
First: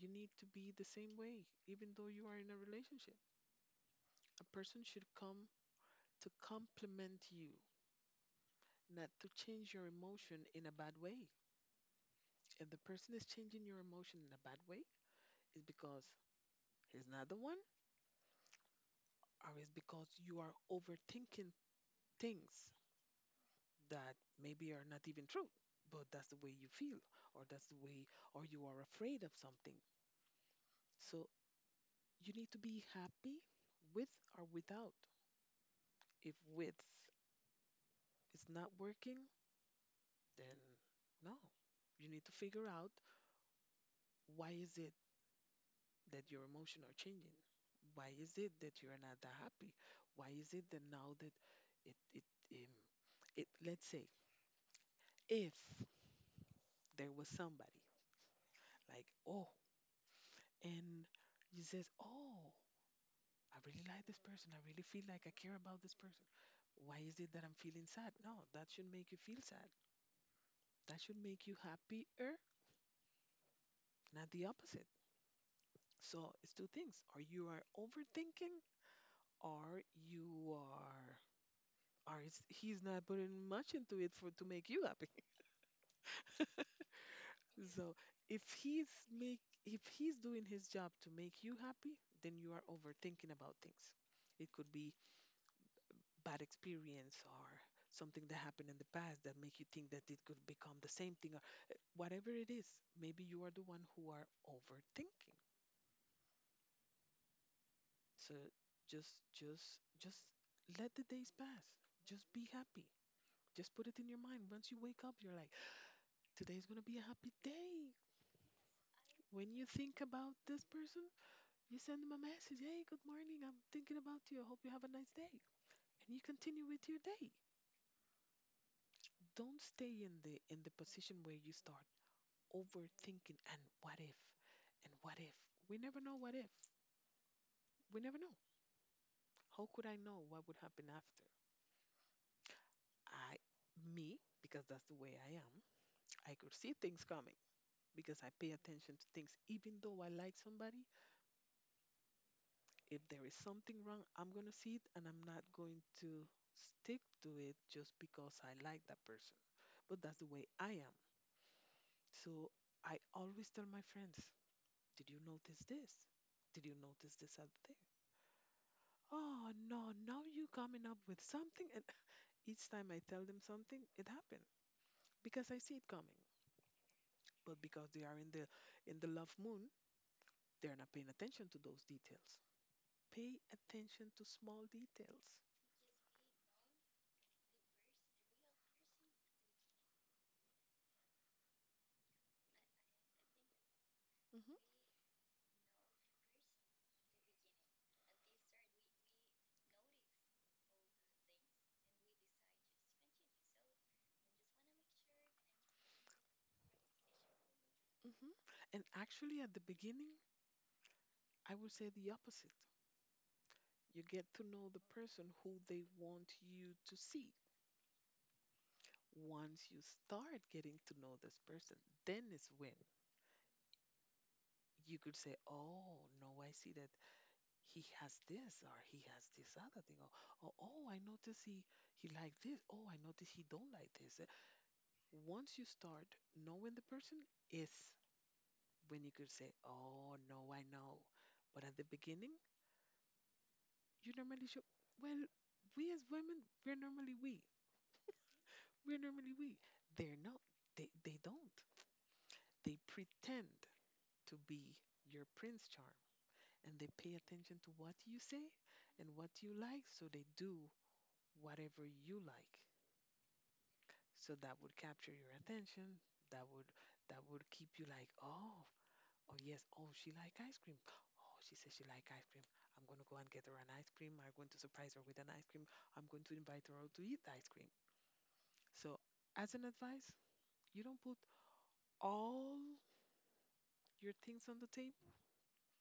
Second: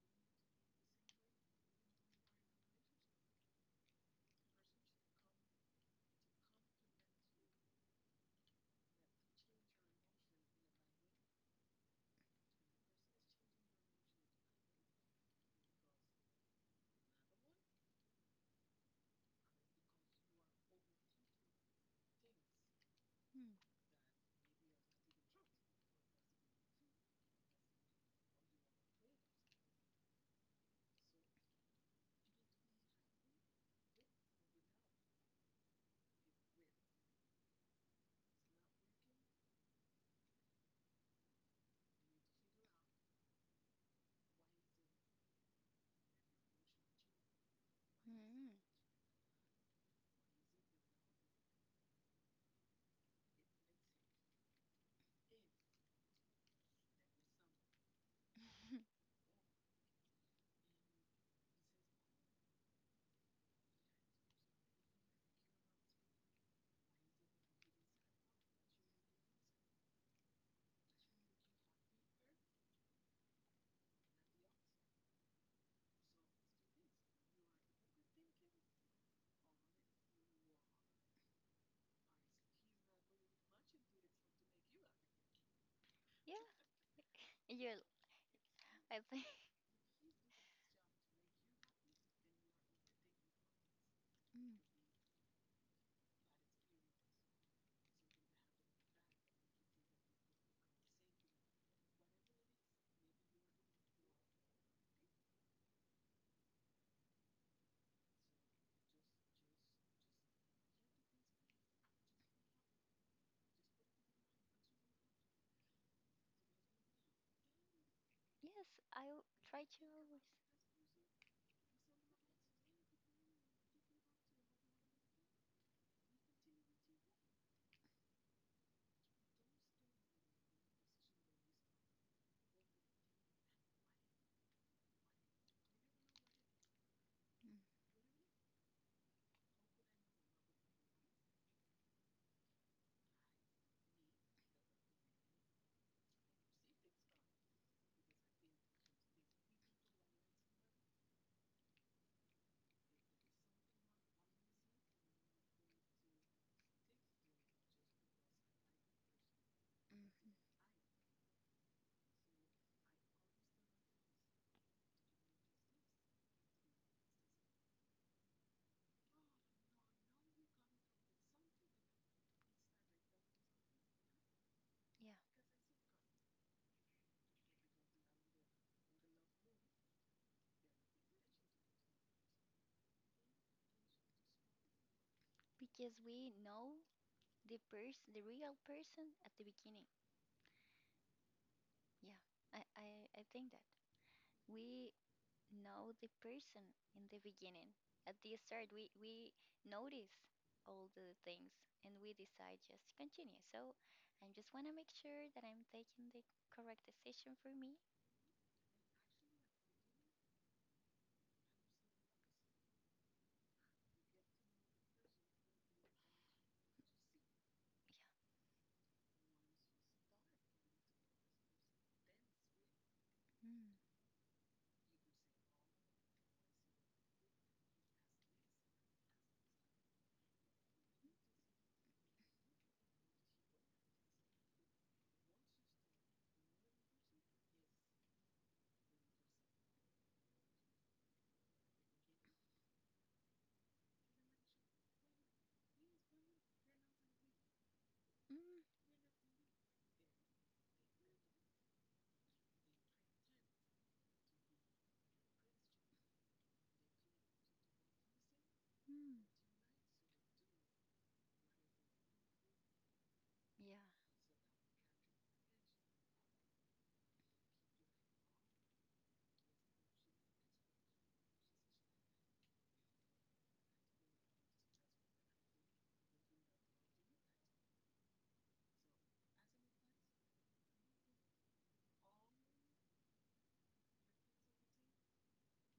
S1: You need to be the same way, even though you are in a relationship. A person should come to complement you, not to change your emotion in a bad way. If the person is changing your emotion in a bad way, it's because he's not the one, or it's because you are overthinking things.
S2: Mm.
S1: That maybe are not even true, but that's the way you feel, or that's the way, or you are afraid of something. So you need to be happy with or without. If with is not working, then no. You need to figure out, why is it that your emotions are changing? Why is
S2: Mm.
S1: it that you're not that happy? Why is it that now that it it um, it, let's say, if there was somebody like, oh, and you says, oh, I really like this person. I really feel like I care about this person. Why is it that I'm feeling sad? No, that should make you feel sad. That should make you happier, not the opposite. So it's two things. Or you are overthinking, or you are, or it's, he's not putting much into it for to make you happy.
S2: Yeah, you.
S1: So if he's
S2: I think
S1: make if he's doing his job to make you happy, then you are overthinking about things. It
S2: mm.
S1: could be bad experience or something that happened in the past that make you think that it could become the same thing, or whatever it is, maybe you are the one who are overthinking. So just just just let the days pass, just be happy, just put it in your mind once you wake up you're like, today's going to be a happy day.
S2: Yes. I'll
S1: When
S2: try
S1: you
S2: to
S1: think
S2: always.
S1: about this person, you send them a message, hey, good morning, I'm thinking about you, I hope you have a nice day, and you continue with your day. Don't stay in the in the position where you start overthinking and what if, and what if, we never know, what if,
S2: Mm.
S1: we never know. How could I know what would happen after I me, because that's the way I am. I could see things coming because I pay attention to things. Even though I like somebody, if there is something wrong, I'm going to see it, and I'm not going to stick to it just because I like that person. But that's the
S2: Mm.
S1: way I am. So I always tell my friends, did you notice this? Did you notice this other thing? Oh no, now you coming up with something. And each time I tell them something, it happened
S2: Yeah,
S1: because I see it coming. But because they are in the in the love moon, they're not paying attention to those details. Pay attention to small details.
S2: because we know the person, the real person, at the beginning. Yeah, I, I, I think that
S1: Hmm.
S2: we know the person in the beginning. At the start, we, we notice all the things and we decide just to continue. So I just want to make sure that I'm taking the correct decision for me.
S1: Hmm. And actually at the beginning, I would say the opposite. You get to know the person who they want you to see. Once you start getting to know this person, then is when
S2: Yeah. Mm.
S1: you could say, "Oh, no, I see that he has this, or he has this other thing, or, or oh, I notice he he like this. Oh, I notice he don't like this." Uh, once you start knowing the person is when you could say, oh no, I know. But at the beginning, you normally show, well, we as women, we're normally we,
S2: Mm.
S1: we're normally we they're not, they they don't, they pretend to be your prince charm, and they pay attention to what you say and
S2: Mm.
S1: what you like, so they do whatever you like.
S2: Yeah.
S1: So that would capture your attention, that would that would keep you like, oh oh yes, oh, she like ice cream, oh, she says she like ice cream. I'm going to go and get her an ice cream. I'm going to surprise her with an ice cream. I'm going to invite her out to eat ice cream. So, as an advice, you don't put all your things on the table.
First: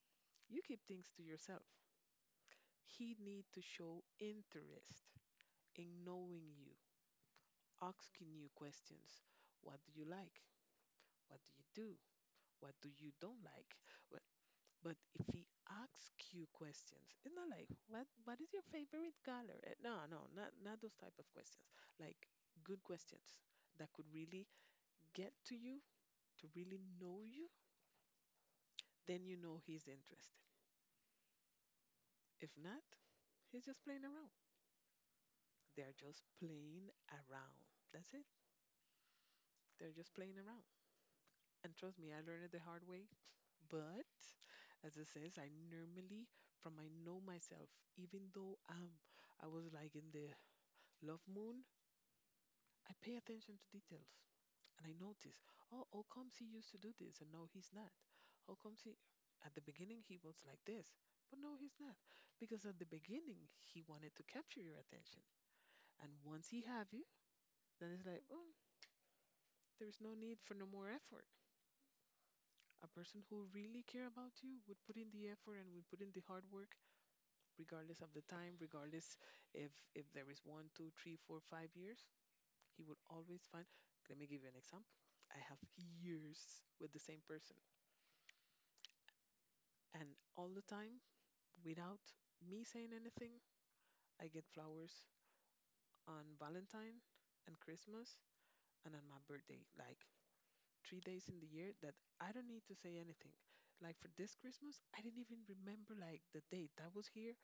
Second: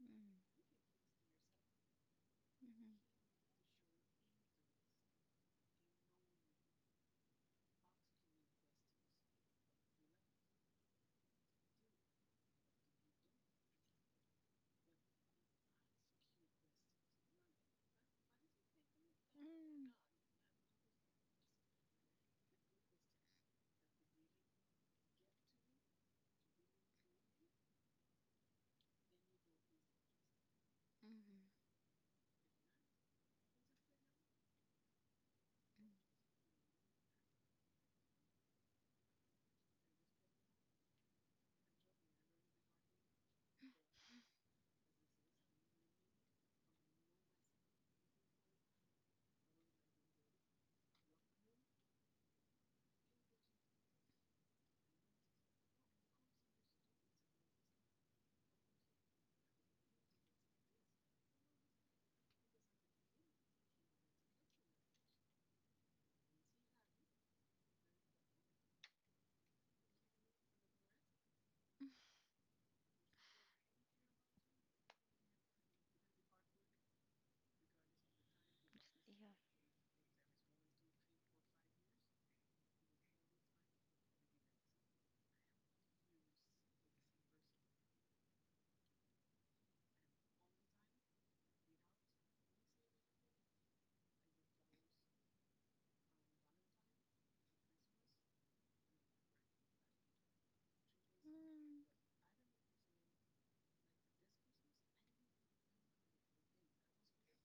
S2: Mm.
S1: You keep things to yourself.
S2: Mm-hmm.
S1: He need to show interest in knowing you, asking you questions. What do you like? What do you do? What do you don't like? well, But if he asks you questions, it's not like, what what is your favorite color? Eh,
S2: Mm.
S1: No, no, not not those type of questions. Like, good questions that could really get to you, to really know you, then you know he's interested.
S2: Mm-hmm.
S1: If not, he's just playing around. They're
S2: Mm.
S1: just playing around. That's it. They're just playing around. And trust me, I learned it the hard way. But as it says, I normally, from I know myself, even though um I was like in the love moon, I pay attention to details, and I notice, oh, how comes he used to do this and now he's not? How comes he, at the beginning he was like this, but no, he's not? Because at the beginning he wanted to capture your attention. And once he have you, then it's like, oh, there is no need for no more effort. A person who really care about you would put in the effort and would put in the hard work, regardless of the time, regardless
S2: Just, yeah.
S1: if if there is one, two, three, four, five years. He would always find. Let me give you an example. I have years with the same person, and all the time, without me saying anything, I get flowers on Valentine and Christmas and on my birthday, like three days in the year that I don't need to say anything. Like for this Christmas, I didn't even remember like the date. I was here,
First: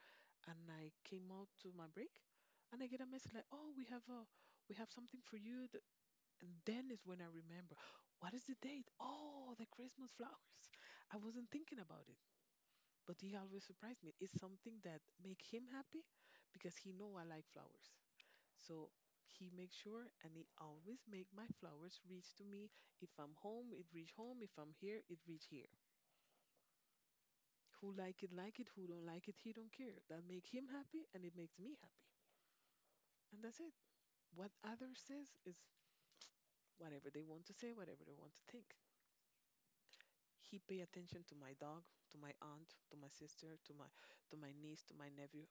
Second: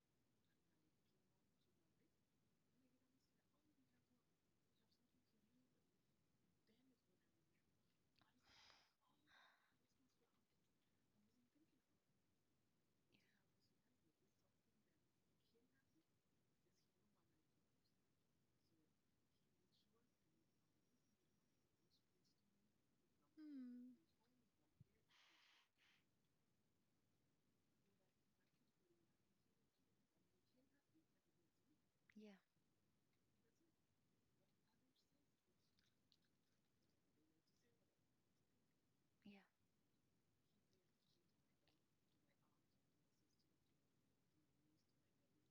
S1: and I came out to my break, and I get a message like, "Oh, we have a we have something for you." And then is when I remember, what is the date? Oh, the Christmas flowers. I wasn't thinking about it, but he always surprised me. It's something that make him happy because he know I like flowers. So he makes sure and he always make my flowers reach to me. If I'm
S2: Mm.
S1: home, it
S2: Mm.
S1: reach home. If I'm here, it reach here. Who like it, like it. Who don't like it, he don't care. That make him happy and it makes me happy.
S2: Yeah.
S1: And that's it. What others says is whatever they want to say, whatever they want to think.
S2: Yeah.
S1: He pay attention to my dog, to my aunt, to my sister, to my to my niece, to my nephew,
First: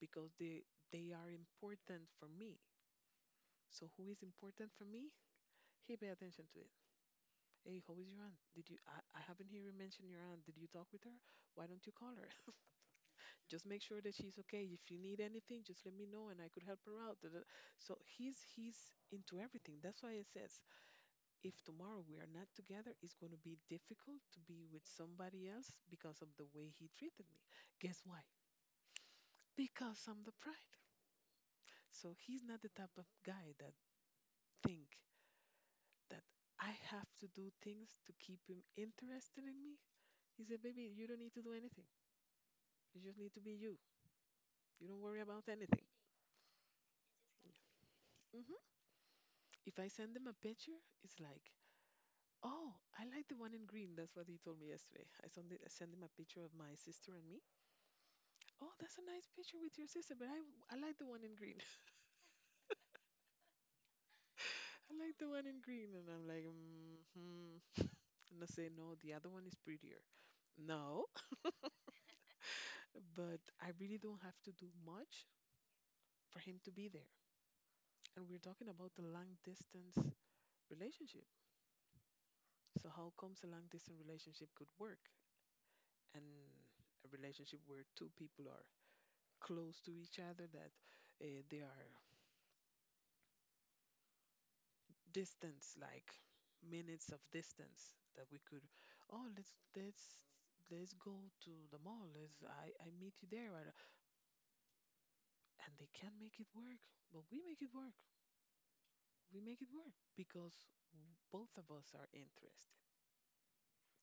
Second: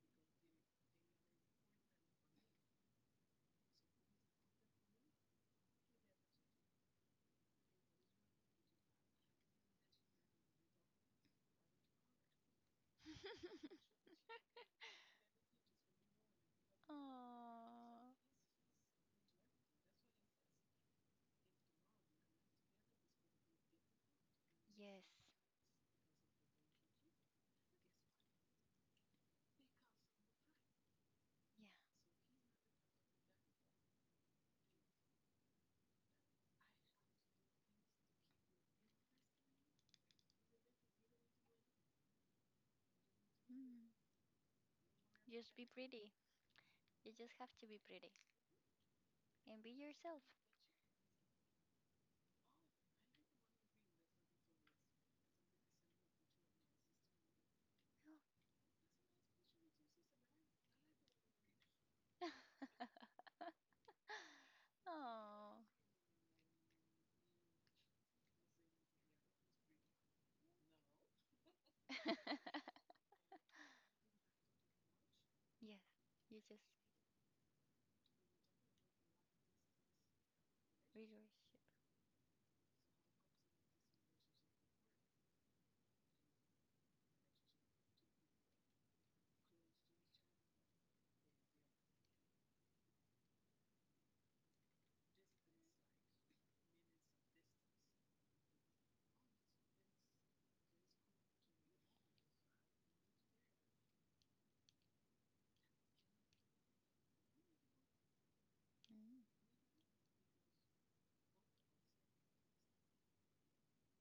S1: because they they are important for me. So who is important for me? He pay attention to it. Hey, how is your aunt? Did you I, I haven't heard you mention your aunt. Did you talk with her? Why don't you call her? Just make sure that she's okay. If you need anything, just let me know and I could help her out. Da, da, da." So
S2: Oh.
S1: he's he's into everything. That's why it says, if tomorrow we are not together, it's going to be difficult to be with
S2: Yes.
S1: somebody else because of the way he treated me. Guess why? Because I'm the pride.
S2: Yeah.
S1: So he's not the type of guy that think that I have to do things to keep him interested in me. He said, baby, you don't need to do anything. You just need to be you.
S2: Mm.
S1: You don't worry about
S2: Just be
S1: anything.
S2: pretty. You just have to be pretty
S1: Hmm.
S2: and be
S1: If I send
S2: yourself.
S1: him a picture, it's like, oh, I like the one in green. That's what he told me yesterday. I sent, it, I sent him a picture of my sister and me. "Oh, that's a nice picture with your sister, but I I like the one in green." I like the one
S2: Oh,
S1: in green, and I'm like, mm, hmm. And I say, no, the other one is prettier. No, but I really don't have to do much
S2: yes,
S1: for
S2: you
S1: him
S2: just
S1: to be there. And we're talking about the long distance
S2: be yourself.
S1: relationship. So how comes a long distance relationship could work, and a relationship where two people are close to each other, that uh, they are distance, like minutes of distance, that we could, oh, let's let's let's go to the mall. Let's I I meet you there, and and they can't make it work, but we make it work.
S2: Mm.
S1: We make it work because both of us are interested.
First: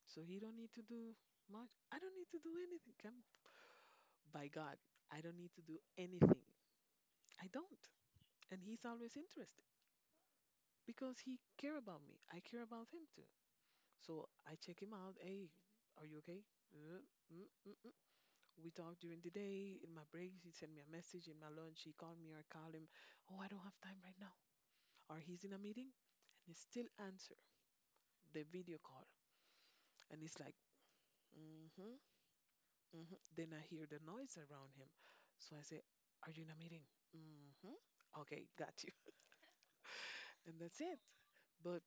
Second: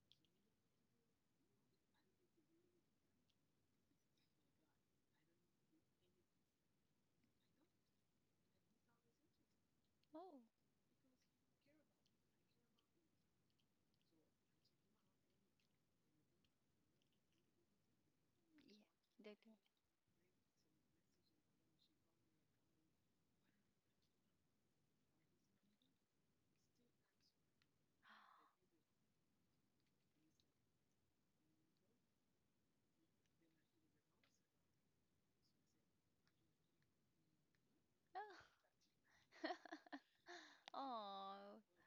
S1: So he don't need to do much. I don't need to do anything. Come by God, I don't need to do anything. I don't, and he's always interested
S2: Oh,
S1: because he care about me. I care about him too. So I check him out. Hey, are you okay? Uh, mm, mm, mm. We talked during
S2: yeah,
S1: the
S2: that one.
S1: day. In my breaks, he sent me a message. In my lunch, he called me or called him. Oh, I don't have time right now. Or he's in a meeting and he still answer the video call. And it's like, mm-hmm, mm-hmm. Then I hear the noise around him. So I say, are you in a meeting? Mm-hmm. Okay, got you. And
S2: Oh,
S1: that's it.
S2: oh,
S1: But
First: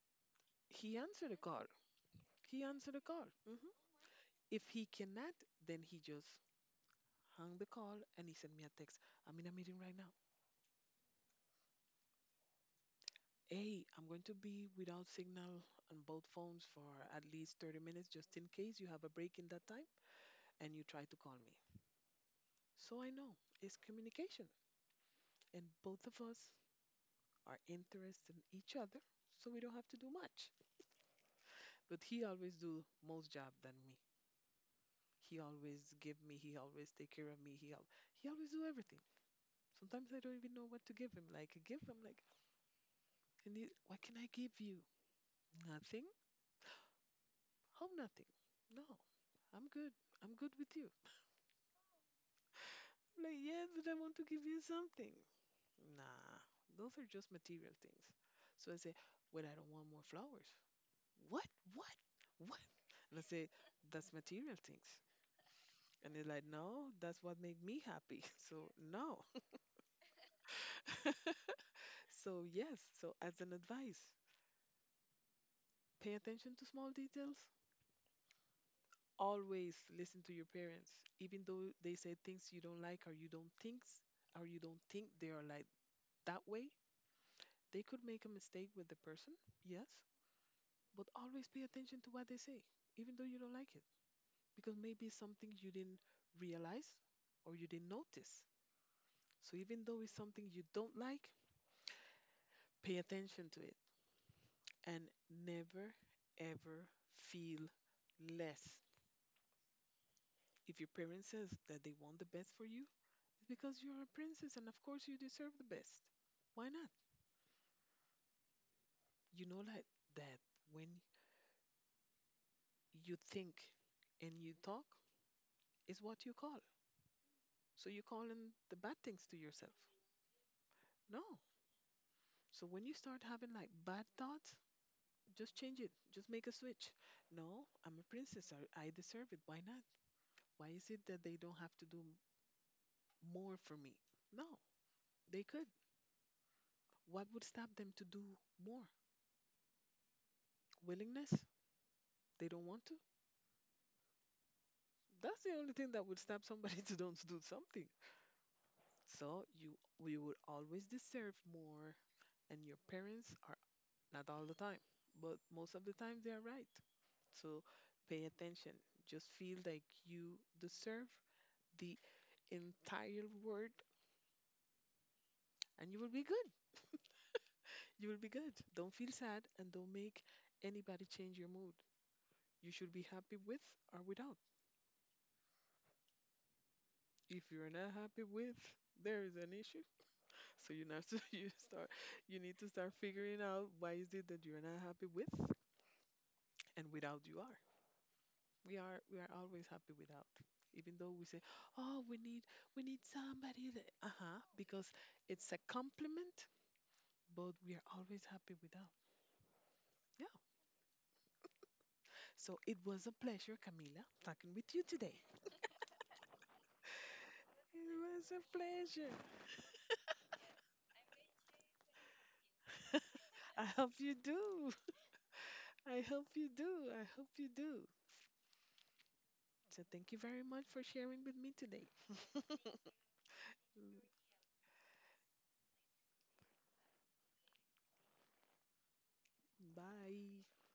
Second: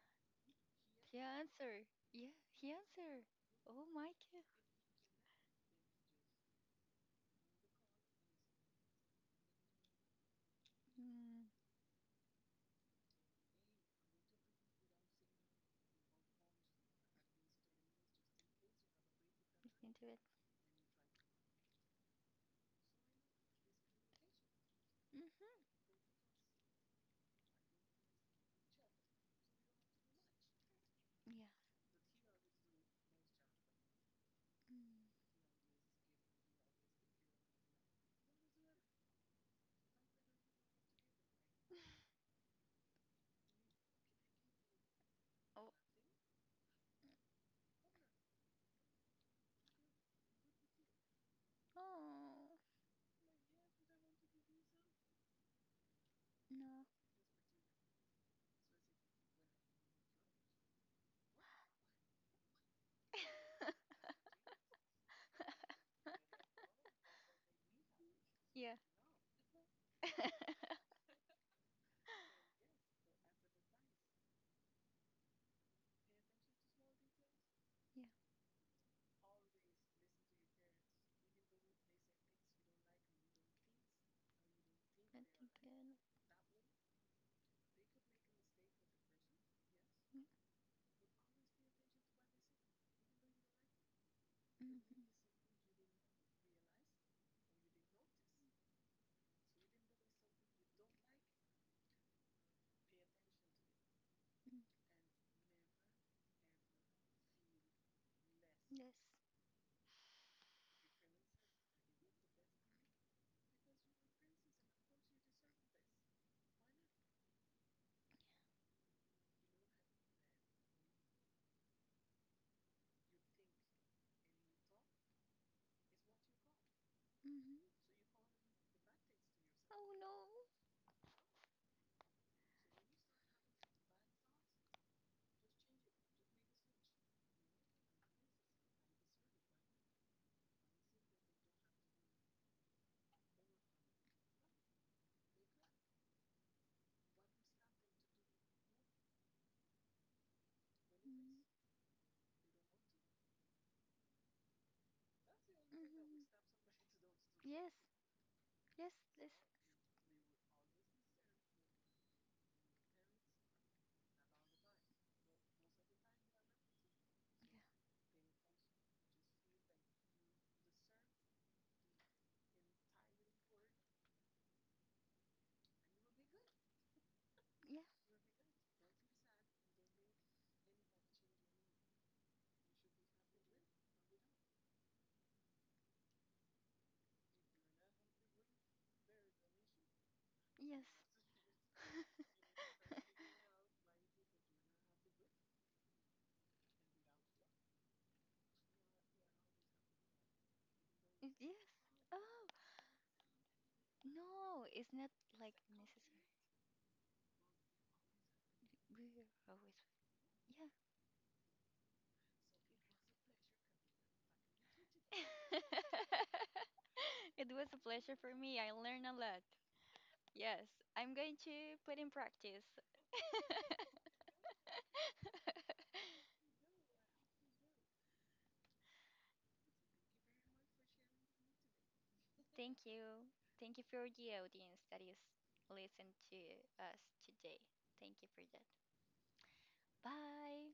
S1: he
S2: he
S1: answered the call.
S2: answered. Yeah,
S1: He
S2: he
S1: answered the
S2: answered.
S1: call. Hmm.
S2: Oh, Mike.
S1: If he cannot, then he just hung the call, and he sent me a text. I'm in a meeting right now.
S2: Mm,
S1: Hey, I'm going to be without signal on both phones for at least thirty minutes just in case you have a break in that time
S2: listen to it.
S1: and you try to call me. So I know it's communication, and
S2: Mm-hmm.
S1: both of us are interested in each other, so we don't have to do much.
S2: Yeah.
S1: But he always do most job than me.
S2: Mm.
S1: He always give me, he always take care of me, he al- he always do everything. Sometimes I don't even know what to give him. Like I give him like, and he, what can I give you?
S2: Oh,
S1: Nothing. How nothing? No, I'm good. I'm good with you.
S2: oh,
S1: Like, yeah, but I want to give you something. Nah,
S2: no.
S1: those are just material things. So I say, well, I don't want more flowers. What? What? What? And I say, that's material things. And they're like, no, that's what make me happy. So
S2: Yeah,
S1: no. So yes. So as an advice, pay attention to small details.
S2: yeah.
S1: Always listen to your parents, even though they say things you don't like or you don't think or you don't think
S2: I
S1: they are
S2: think
S1: like
S2: I mm-hmm.
S1: that way. They could make a mistake with the person, yes, but always pay attention to what they say, even though you don't like it, because
S2: Mm-hmm.
S1: maybe it's something you didn't realize or you didn't notice. So even though it's something you don't like, pay attention to it, and never ever feel less.
S2: Yes.
S1: If your parents says that they want the best for you, it's because you're a princess and of course you deserve the best. Why not? You know, like, that when you think and you talk is what you call.
S2: Mm-hmm.
S1: So you call in the bad things to yourself.
S2: Oh no.
S1: No. So when you start having like bad thoughts, just change it. Just make a switch. No, I'm a princess. I, I deserve it. Why not? Why is it that they don't have to do more for me? No, they could. What would stop them to do more? Willingness?
S2: Mm.
S1: They don't want to. That's the only thing that would
S2: Mhm.
S1: stop somebody to don't do
S2: Yes,
S1: something.
S2: yes, yes,
S1: So you we would always deserve more, and your parents are not all the time, but most of the time they are right. So pay attention. Just feel like you deserve the entire world and you will be good.
S2: yeah,
S1: You will be good. Don't feel sad and don't make anybody change your mood. You should be happy with or without. If you're not happy with, there is an issue. So you
S2: yes,
S1: have to, you start you need to start figuring out why is it that you're not happy with, and without you are. we are we are always happy without, even though we
S2: it,
S1: say,
S2: yes.
S1: oh, we need
S2: Oh
S1: we need somebody that, uh-huh,
S2: no,
S1: because
S2: it's not
S1: it's
S2: like
S1: a
S2: necessary.
S1: compliment, but we are always happy without.
S2: We're always
S1: Yeah. So it was a pleasure, Camila, talking with you today.
S2: yeah. It was
S1: It
S2: a pleasure for
S1: was a
S2: me. I learned a
S1: pleasure.
S2: lot. Yes, I'm going to put in practice.
S1: I hope you do, I hope you do, I hope you do. So thank you very much for sharing with me today.
S2: Thank you. Thank you for the audience that is listening to us today. Thank you for that.
S1: Bye.
S2: Bye.